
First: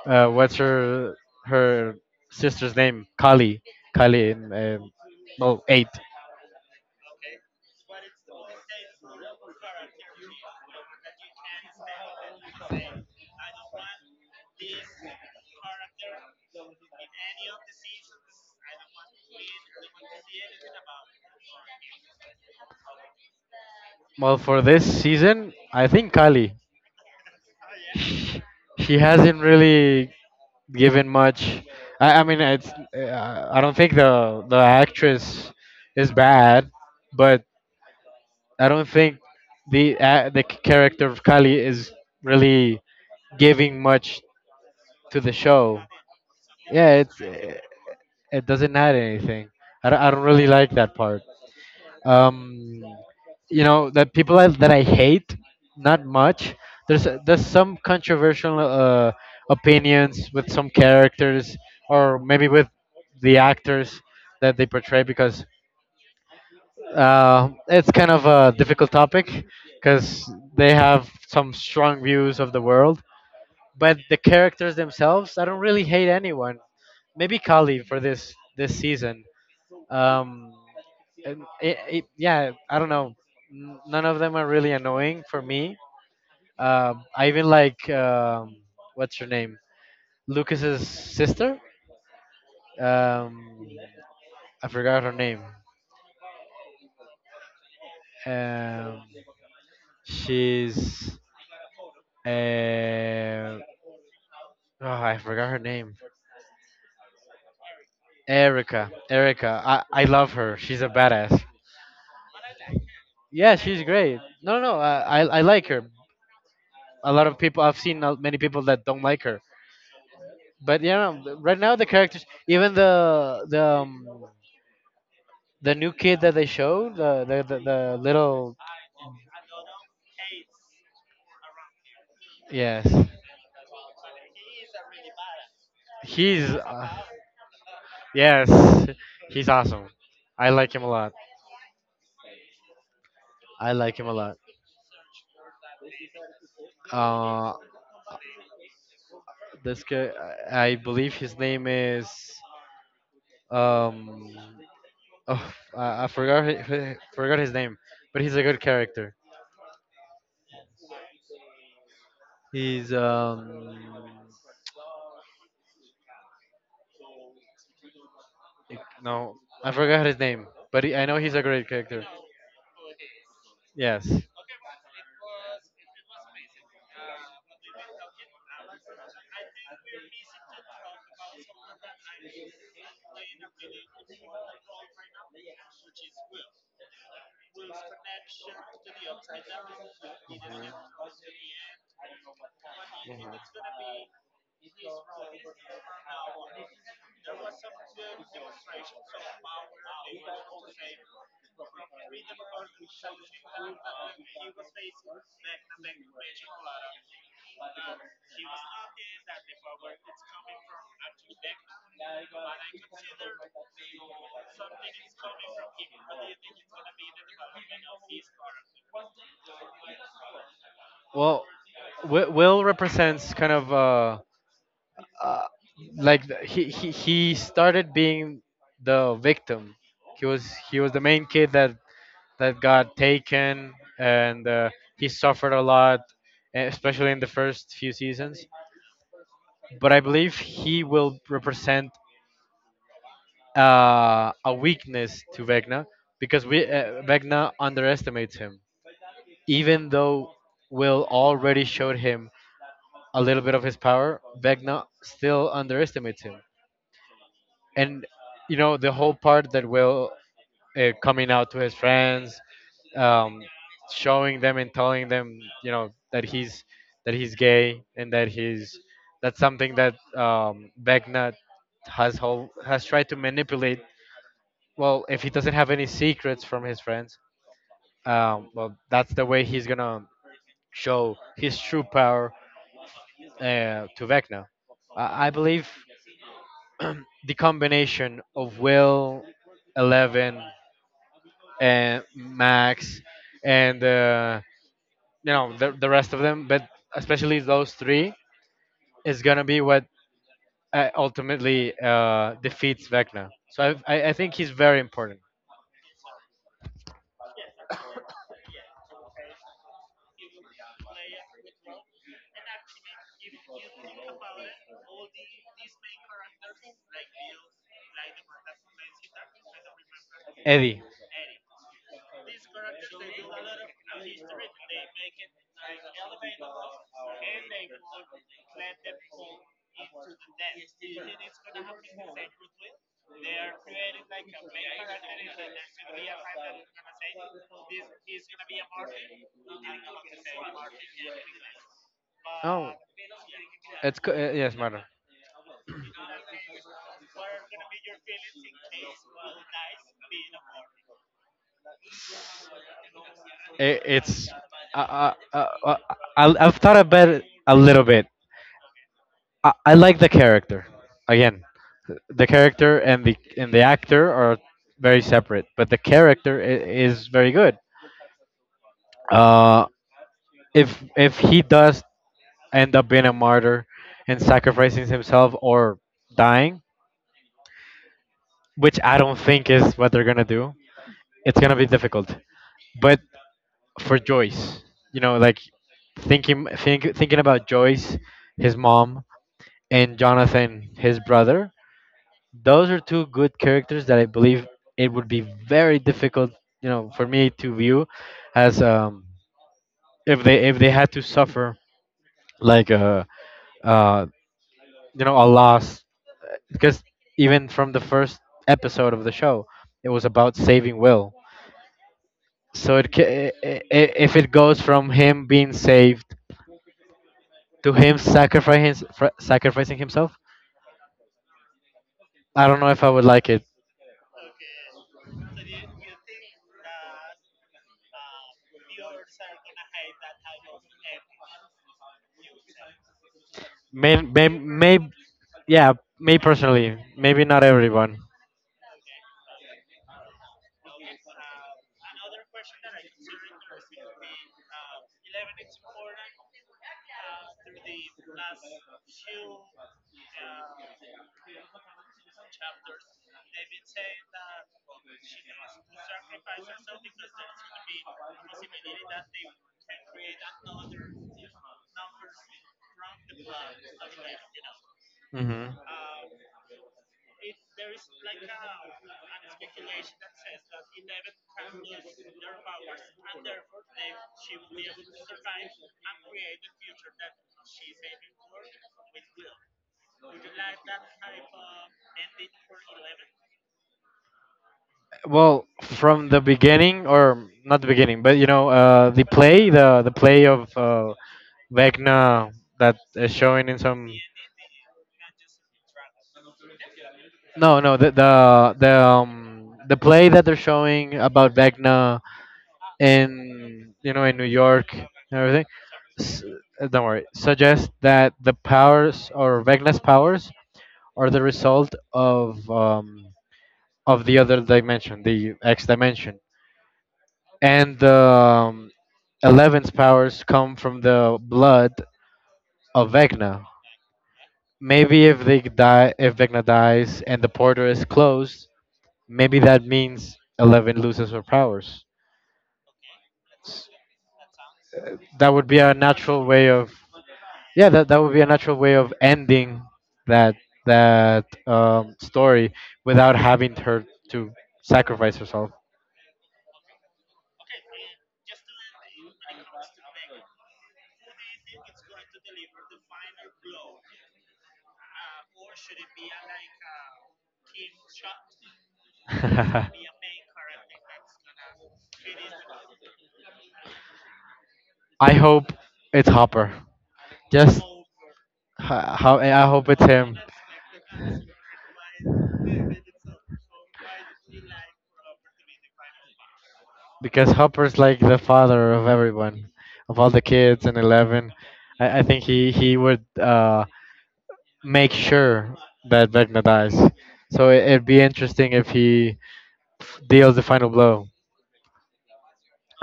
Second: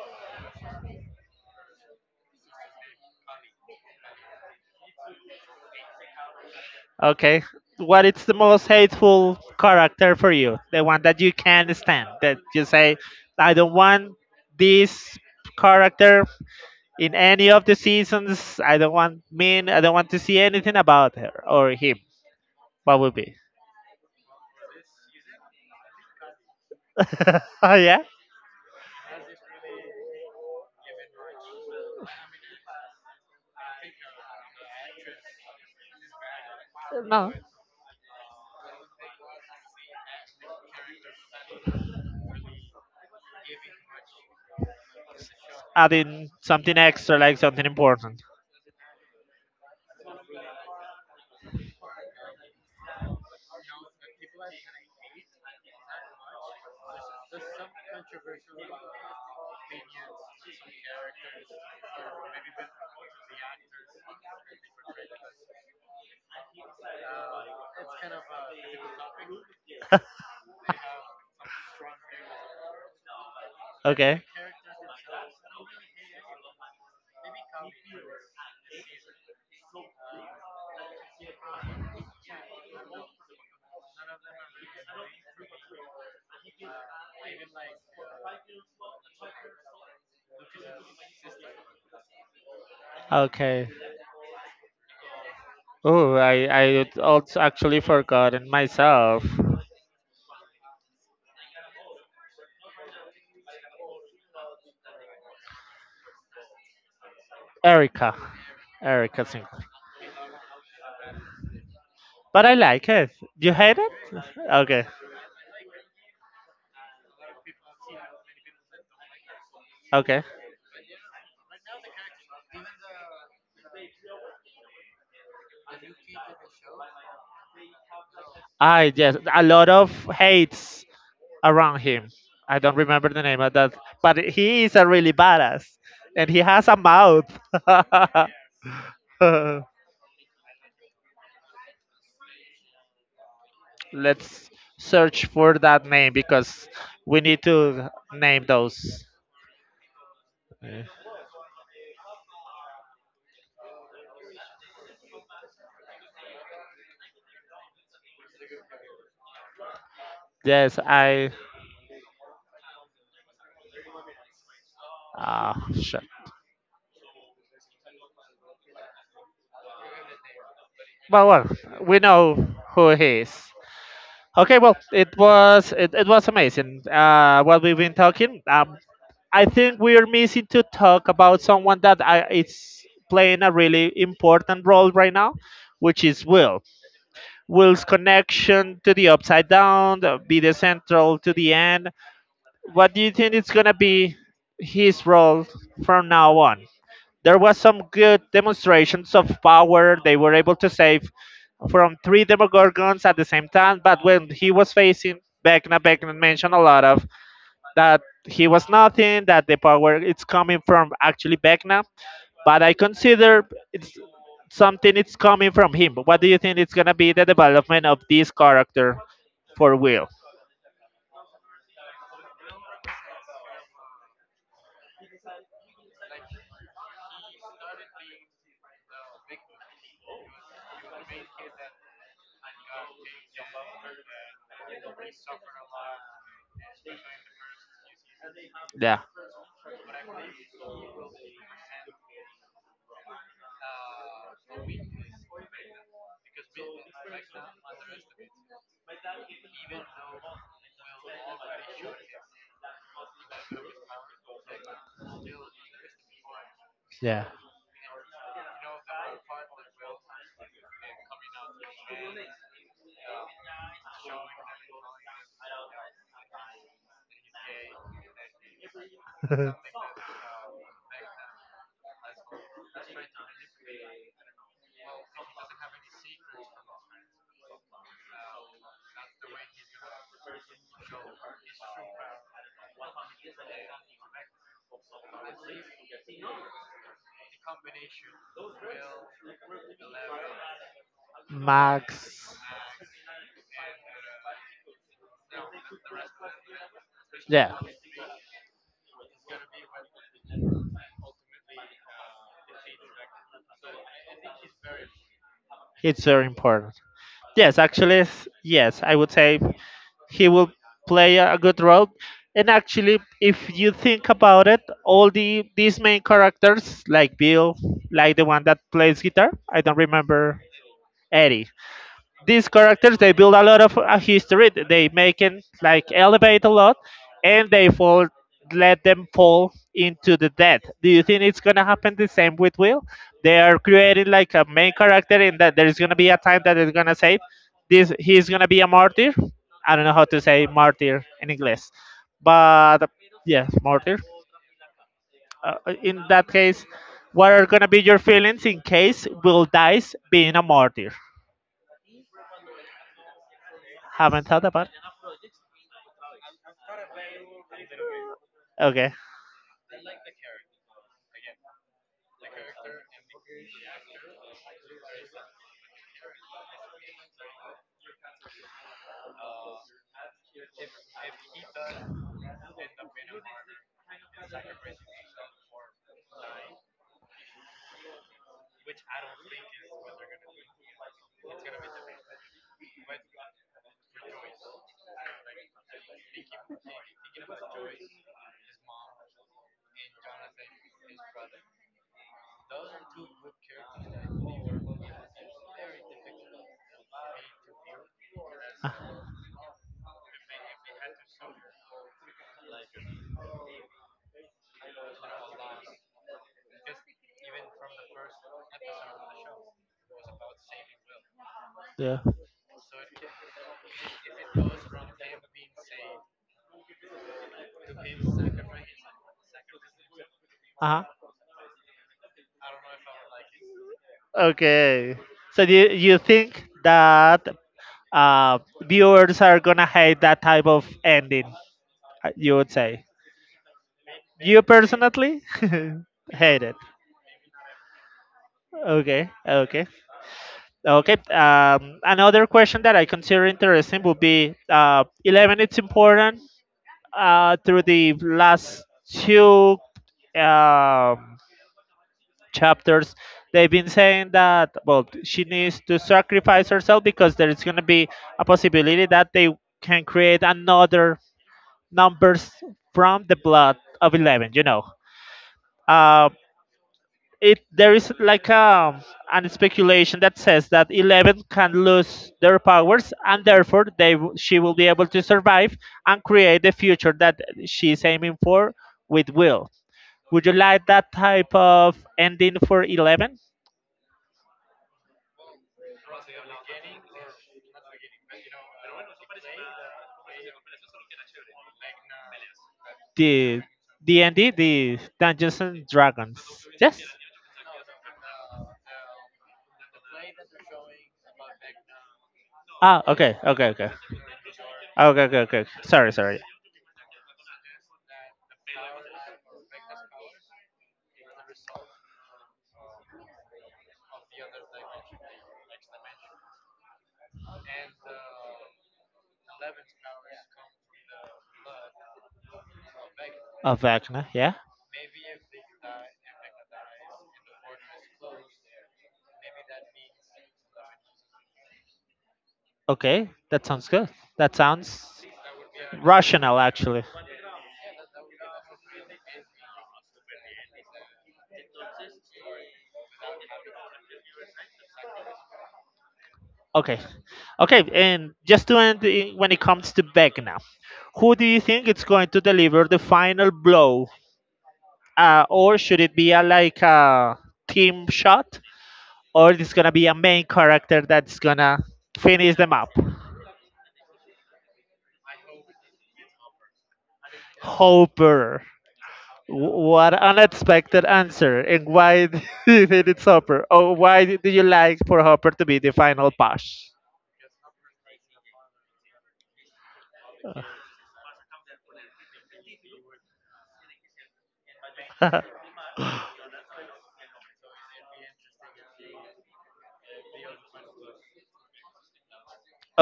B: what's her sister's name kali, kali in well eight.
A: Okay. What is the most hateful character for you? The one that you can't stand. That you say, I don't want this character in any of the seasons. I don't want mean. I don't want to see anything about her or him. What would be?
B: Well, for this season I think kali
A: Oh yeah.
B: she she hasn't really given much. I mean, it's I don't think the actress is bad,
A: No.
B: but I don't think the character of Kali is really giving much to the show.
A: Adding something
B: Yeah,
A: extra,
B: it's
A: like something
B: it
A: important.
B: doesn't add anything. I don't really like that part. um, that I hate not much. There's some controversial opinions with some characters, or maybe with the actors that they portray, because it's kind of a difficult topic because they have some strong views of the world. But the
A: Okay.
B: characters themselves, I don't really hate anyone. Maybe Kali for this season, um, and yeah, I don't know. None of them are really annoying for me. I even like what's her name, Lucas's sister.
A: Okay.
B: Um, I forgot her name.
A: Oh, I also actually forgotten
B: Um,
A: myself.
B: she's uh, oh, I forgot her name.
A: Erica.
B: Erica.
A: Erica
B: Erica.
A: Sinclair.
B: I love her. She's a badass.
A: But I like it. You
B: Yeah,
A: hate
B: she's
A: it?
B: great. No, no, no.
A: Okay.
B: I like her. A lot of people I've seen, many people that don't like her.
A: Okay.
B: But yeah, right now the characters, even the new kid that they showed, the little.
A: I yes, a lot of hates around him. I don't
B: Yes,
A: remember the name of that, but he is a really badass, and he
B: he's
A: has a mouth.
B: yes, he's awesome. I like him a lot. I like him a lot.
A: Let's search for that name because we need
B: Uh,
A: to name those.
B: this guy, I
A: Yeah.
B: believe his name is um, oh, I forgot forgot his name, but he's a good character.
A: Yes, I.
B: He's.
A: Ah, shit.
B: No, I forgot his name, but he, I know
A: Well,
B: he's a
A: well,
B: great
A: we
B: character.
A: know who he is.
B: Yes.
A: Okay, well, it was amazing. What we've been talking. I think we're missing to talk about someone that I, is playing a really important role right now, which is Will. Will's connection to the upside down, the, be the central to the end. What do you
B: Mhm.
A: think
B: Mhm.
A: is gonna be his role from now on? There was some good demonstrations of power. They were able to save from 3 Demogorgons at the same time, but when he was facing Vecna, Vecna mentioned a lot of that he was nothing, that the power it's coming from actually Vecna. But I consider it's something it's coming from him. What do you think it's gonna be the development of this character for Will?
B: Well, Will represents kind of uh, like he, he started being the victim. He was, he was the main kid that got taken, and he suffered a lot, especially in the first few seasons.
A: Yeah.
B: But I believe he will represent a weakness to Vecna, because we Vecna underestimates him, even though Will already showed him a little bit of his power. Vecna still underestimates him,
A: Yeah.
B: and you know the whole part that Will, coming out to his friends, um, showing them and telling them, you know, that he's, that he's gay, and that he's, that's something that Vecna has whole, has tried to manipulate. Well, if he doesn't have any secrets from his friends, well, that's the way he's gonna show his true power to Vecna. I believe the combination of Will, 11,
A: Max.
B: and Max, and you know, the rest of them, but especially
A: Yeah,
B: those three is gonna be what ultimately defeats Vecna. So I think he's very important.
A: it's very important. Yes, actually, s- yes, I would say he will play a good role. And actually, if you think about it, all the these main characters, like Bill, like the one that plays guitar, I don't remember
B: Eddie.
A: Eddie. These characters they build a lot of history, they make it like elevate a lot and they fall, let them fall into the death. Do you think it's gonna happen the same with Will? They are creating like a main character and that there's gonna be a time that they gonna say this, he's gonna be a martyr. I don't know how to say martyr in English,
B: Oh,
A: but yes, martyr.
B: yes, Mara.
A: uh, in that case, what are gonna be your feelings in case Will dies being a martyr? Haven't
B: It's
A: thought about
B: uh, uh, uh, uh, I've thought about it a little bit.
A: it, okay.
B: I like the character. Again, the character and the actor are very separate, but the character is very good. Uh, if he does end up being a martyr and sacrificing himself, or dying, which I don't think is what they're gonna do, it's gonna be difficult. But for Joyce. You know, like thinking about Joyce, his mom, and Jonathan, his brother. Those are two good characters that I believe it would be very difficult, you know, for me to view as um, if they had to suffer like a uh, you know, a loss, because even from the first episode of the show, it was about saving Will.
A: Yeah.
B: So it, ca- I- if it goes from him being saved to him sacrificing himself.
A: Uh-huh.
B: I don't know if I would like it.
A: Okay. So do you, you think that uh, viewers are gonna hate that type of ending? You would say you
B: May,
A: personally
B: yeah, me
A: hate it?
B: personally, maybe not everyone.
A: Okay. Okay. Okay. Another question that I consider interesting would be 11 it's important through the last two um, chapters. They've been saying that well she needs to sacrifice herself because there is going to be a possibility that they can create another numbers from the blood of 11, you know.
B: Hmm.
A: um, it there is like a an speculation that says that 11 can lose their powers and therefore they w- she will be able to survive and create the future that she is aiming for with Will. Would you like that type of ending for 11?
B: Well, from the beginning, or not the beginning, but you know, the play, the play of Vecna that is
A: The
B: showing in some.
A: the ending, the Dungeons and Dragons. Yes.
B: No, no, the um the play that they're showing about Vecna,
A: Ah, okay, okay, okay.
B: in, you know, in New York
A: Ah, okay,
B: and
A: okay, okay.
B: everything.
A: Sorry, sorry.
B: S- don't worry. Suggest that the powers, or Vecna's powers, are the result of the other dimension, the X dimension, and the 11's powers come from the blood of Vecna.
A: Of Vecna, yeah.
B: Maybe if they die, if Vecna dies and the portal is closed, maybe that means 11 loses her powers.
A: Okay, that sounds good. That sounds
B: That would be a natural
A: rational,
B: way of,
A: actually.
B: yeah, that, that would be a natural way of ending that, story, without having her to sacrifice herself.
A: Okay, okay, and just to end, I- when it comes to Vecna, who do you think is going to deliver the final blow? Or should it be a like a team shot, or it's gonna be
B: I
A: a main character that's gonna finish them up?
B: hope it's Hopper. Just
A: Hopper.
B: How, I hope
A: Wh-
B: it's
A: What
B: him.
A: unexpected answer, and why do you think it's Hopper? Or why do you like for Hopper to be the final boss?
B: Because Hopper's like the father of everyone, of all the kids in 11. I think he would make
A: Uh,
B: sure that Vecna dies. So it, it'd be interesting if he deals the final blow.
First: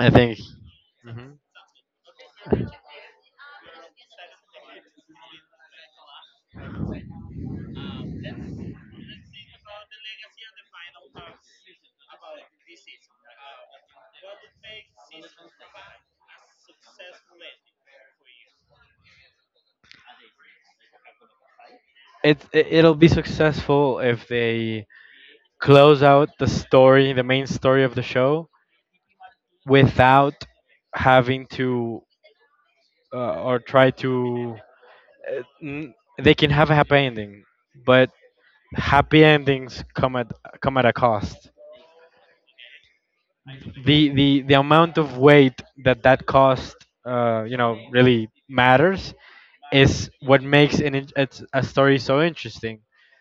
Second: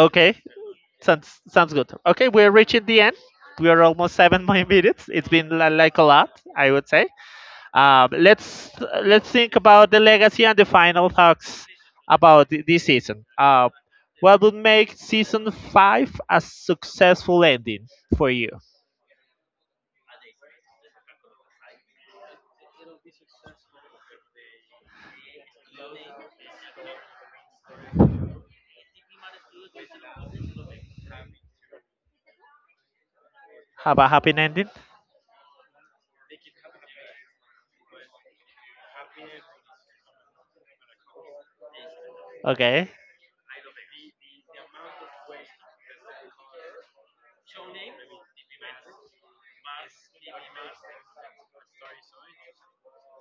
B: I think. Mhm.
A: sounds sounds good. Okay, we're reaching the end. We are almost 7 more minutes. It's been li- like a lot, I would say. Um, let's let's think about the legacy and the final talks about th- this season. What would make season 5 a successful ending for you?
B: It it, it'll be successful if they close out the story, the main story of the show, without having to or try
A: Have a happy
B: to
A: ending.
B: n- they can have a happy ending, but happy endings come at a cost.
A: Okay.
B: The amount of weight that that cost, you know, really matters is what makes it's a story so interesting.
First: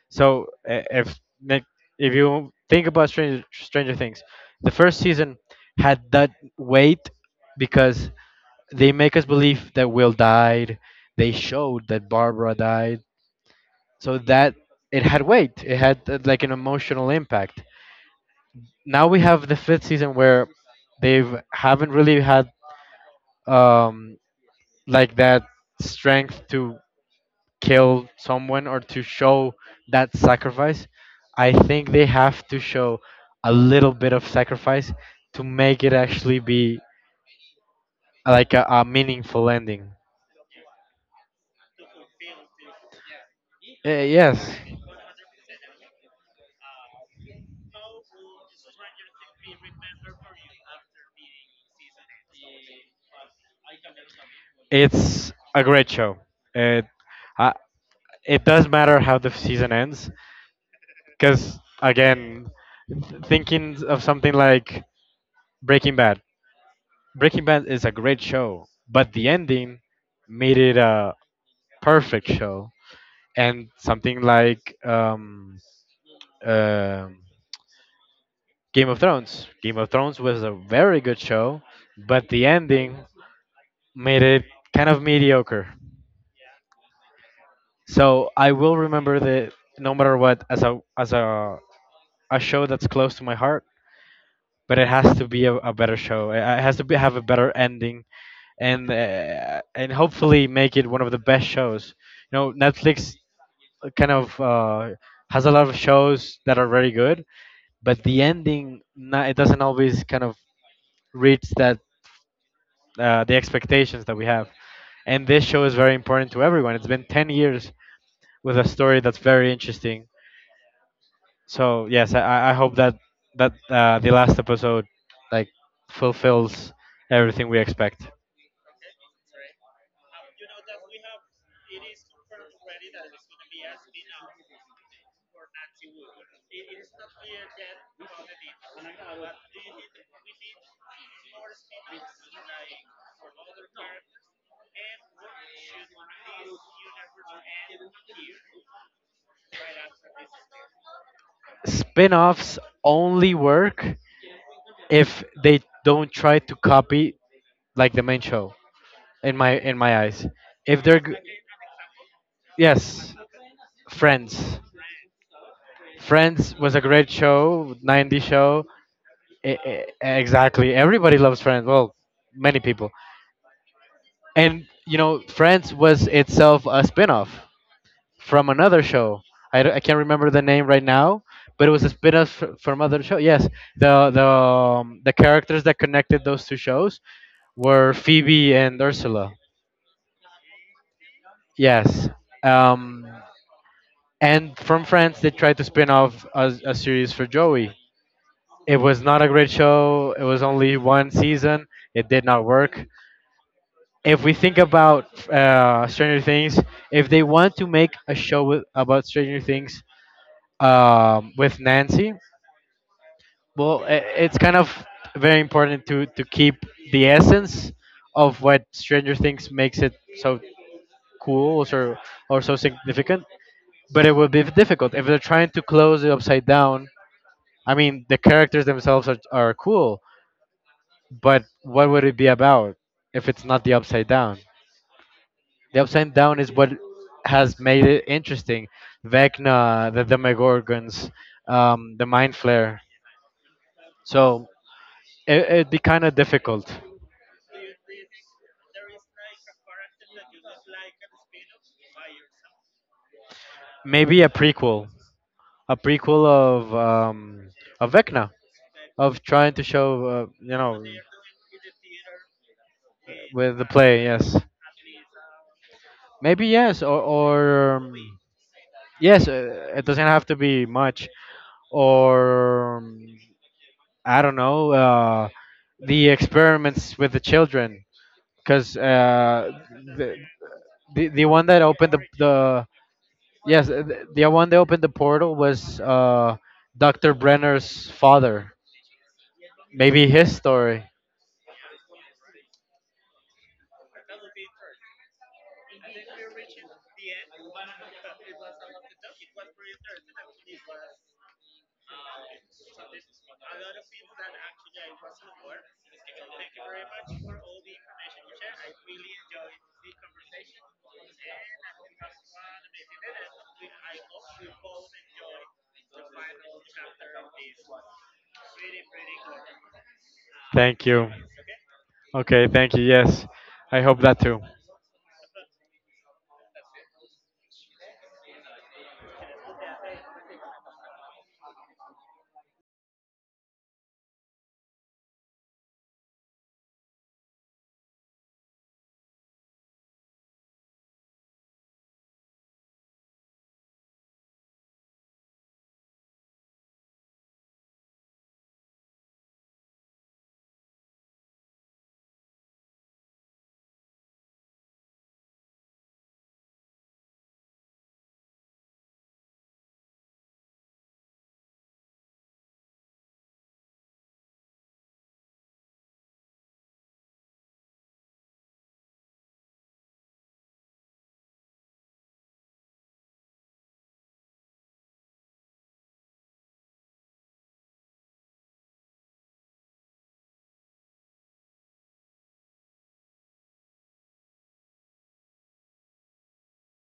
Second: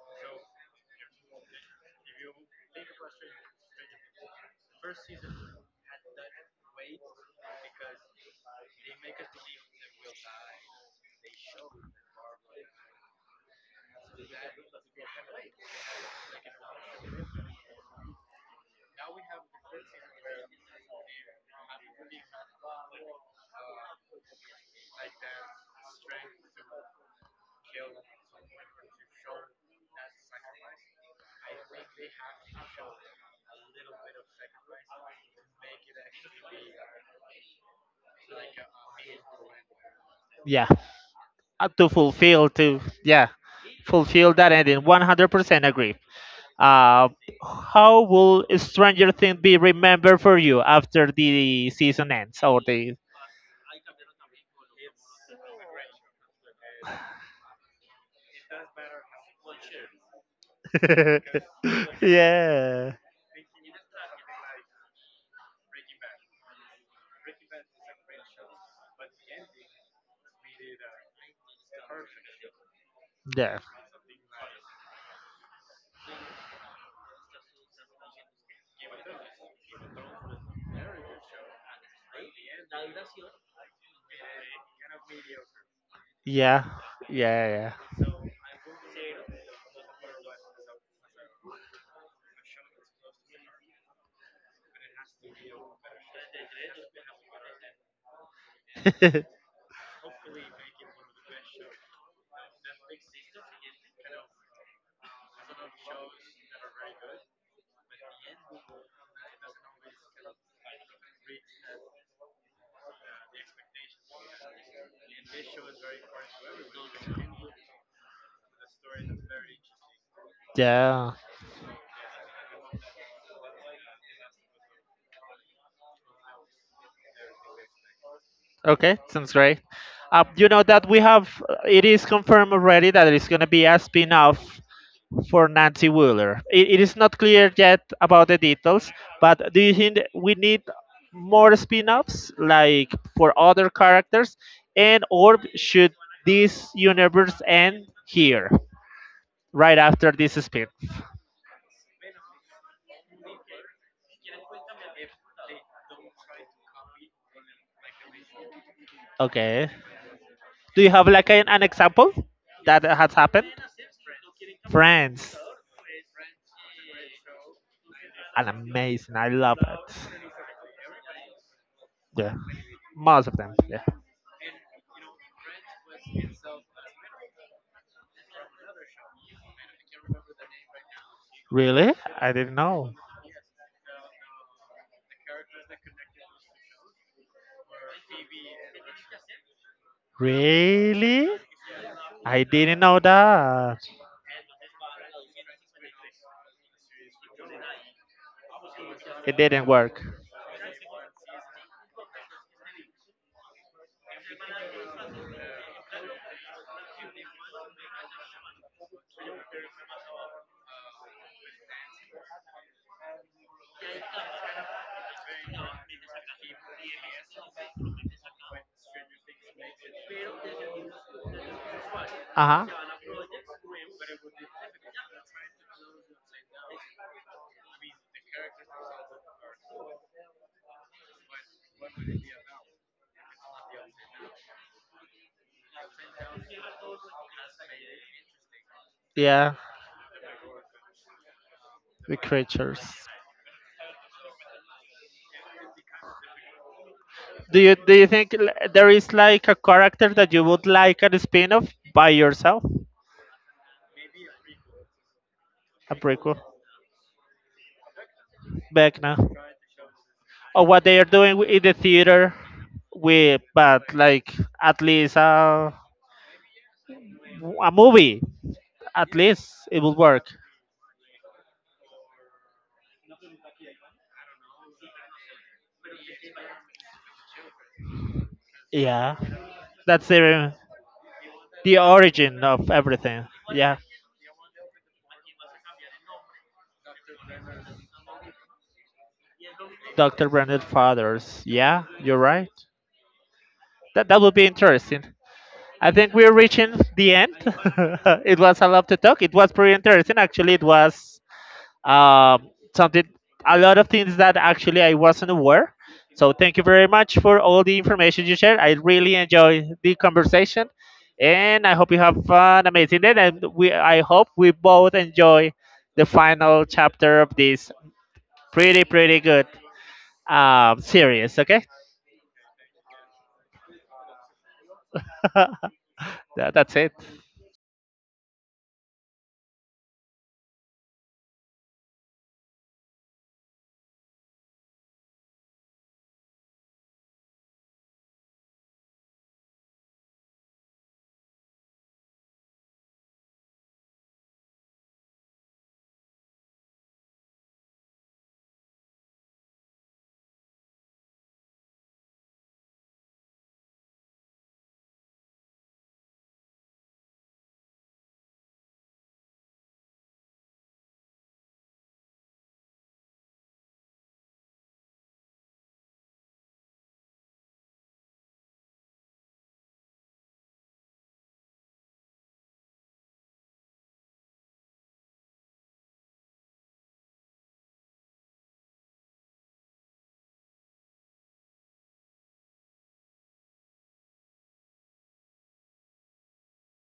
B: So if, like, if you think about Stranger Things, the first season had that weight because they make us believe that Will died. They showed that Barbara died. So that it had weight. It had like an emotional impact. Now we have the fifth season where they haven't really had, um, like, that strength to kill someone, or to show that sacrifice. I think they have to show a little bit of sacrifice to make it actually be like a meaningful ending.
A: Yeah. To fulfill to yeah fulfill
B: Yes.
A: that ending. 100% agree. Uh, how will Stranger Things be remembered for you after the season ends or the?
B: It's a great show. It uh, it does matter how the season ends, because again,
A: Yeah.
B: thinking of something like Breaking Bad. Breaking Bad is a great show, but the ending made it a perfect show.
A: Yeah.
B: And something like um Game of Thrones. Game of Thrones was a very good show, but the ending made it kind of mediocre.
A: Yeah. Yeah.
B: So I will remember that, no matter what, as a show that's close to my heart, but it has to be a better show. It has to be, have a better ending,
A: Yeah.
B: and hopefully make it one of the best shows. You know, Netflix kind of has a lot of shows that are very good, but the ending, not, it doesn't always kind of reach that the expectations that we have. And this show is very important to everyone. It's been 10 years with a story that's very interesting.
A: Yeah.
B: So yes, I hope that the last episode, like, fulfills everything we expect.
A: Okay, sounds great. You know that we have, it is confirmed already that it is going to be a spin off for Nancy Wheeler. It is not clear yet about the details, but do you think we need more spin offs, like for other characters? And or should this universe end here, right after this spin?
B: Spin-offs only work if they don't try to copy, like, the main show, in my
A: Okay.
B: in my eyes.
A: Do
B: If
A: you
B: they're
A: have
B: g-
A: like an example that has
B: yes,
A: happened?
B: Friends.
A: Friends.
B: Friends was a great show, 90
A: An
B: show.
A: amazing. I love it.
B: Exactly. Everybody loves Friends. Well,
A: Yeah.
B: many people.
A: Most of them. Yeah.
B: And you know, Friends was itself a spin-off from another show. I can't remember the name right now, but it was a
A: Really? I
B: spin-off
A: didn't
B: from
A: know.
B: other show. Yes, the characters that connected those two shows were Phoebe and Ursula.
A: Really?
B: Yes,
A: I didn't know
B: um,
A: that.
B: and from France they tried to spin off a series for Joey. It was not a
A: It
B: great
A: didn't work.
B: show. It was only one season. It did not work. If we think about Stranger Things, if they want to make a show with, about Stranger Things, with Nancy, well, it's kind of very important to keep the essence of what Stranger Things makes it so cool, or
A: Uh
B: so
A: huh.
B: significant. But it will be difficult if they're trying to close it upside down. I mean, the characters themselves are cool, but what would it be about if it's not the upside down? The upside down is what has made it interesting.
A: Yeah.
B: Vecna, the Demogorgons, the
A: The
B: Mind Flare.
A: creatures.
B: So it, it'd be kind of difficult.
A: Do you think l- there is like a character that you would like a spin-off by yourself?
B: Maybe a prequel, a
A: A
B: prequel
A: prequel.
B: of um of Vecna,
A: Back now.
B: of trying to show you
A: Or what
B: know,
A: they are doing in the theater with
B: with the
A: but
B: play
A: like
B: yes,
A: at least
B: maybe, yes, or
A: a movie. At
B: yes,
A: least it
B: it
A: will
B: doesn't have
A: work.
B: to be much, or I don't know, the experiments with the children, because
A: Yeah, that's
B: the, the one that
A: the
B: opened
A: origin
B: the
A: of everything.
B: yes,
A: Yeah,
B: the one that opened the portal was Dr. Brenner's father, maybe
A: Dr.
B: his
A: Branded
B: story.
A: Fathers. Yeah, you're right. That that would be interesting. I think we're reaching the end. It was a lot to talk. It was pretty interesting. Actually, it was um, something, a lot of things that actually I wasn't aware. So thank you very much for all the information you shared. I really enjoy the conversation, and I hope you have an amazing day. And we, I hope we both enjoy the final chapter of this pretty good
B: Thank you.
A: series. Okay,
B: Okay, thank you. Yes, I hope that too.
A: That- that's it.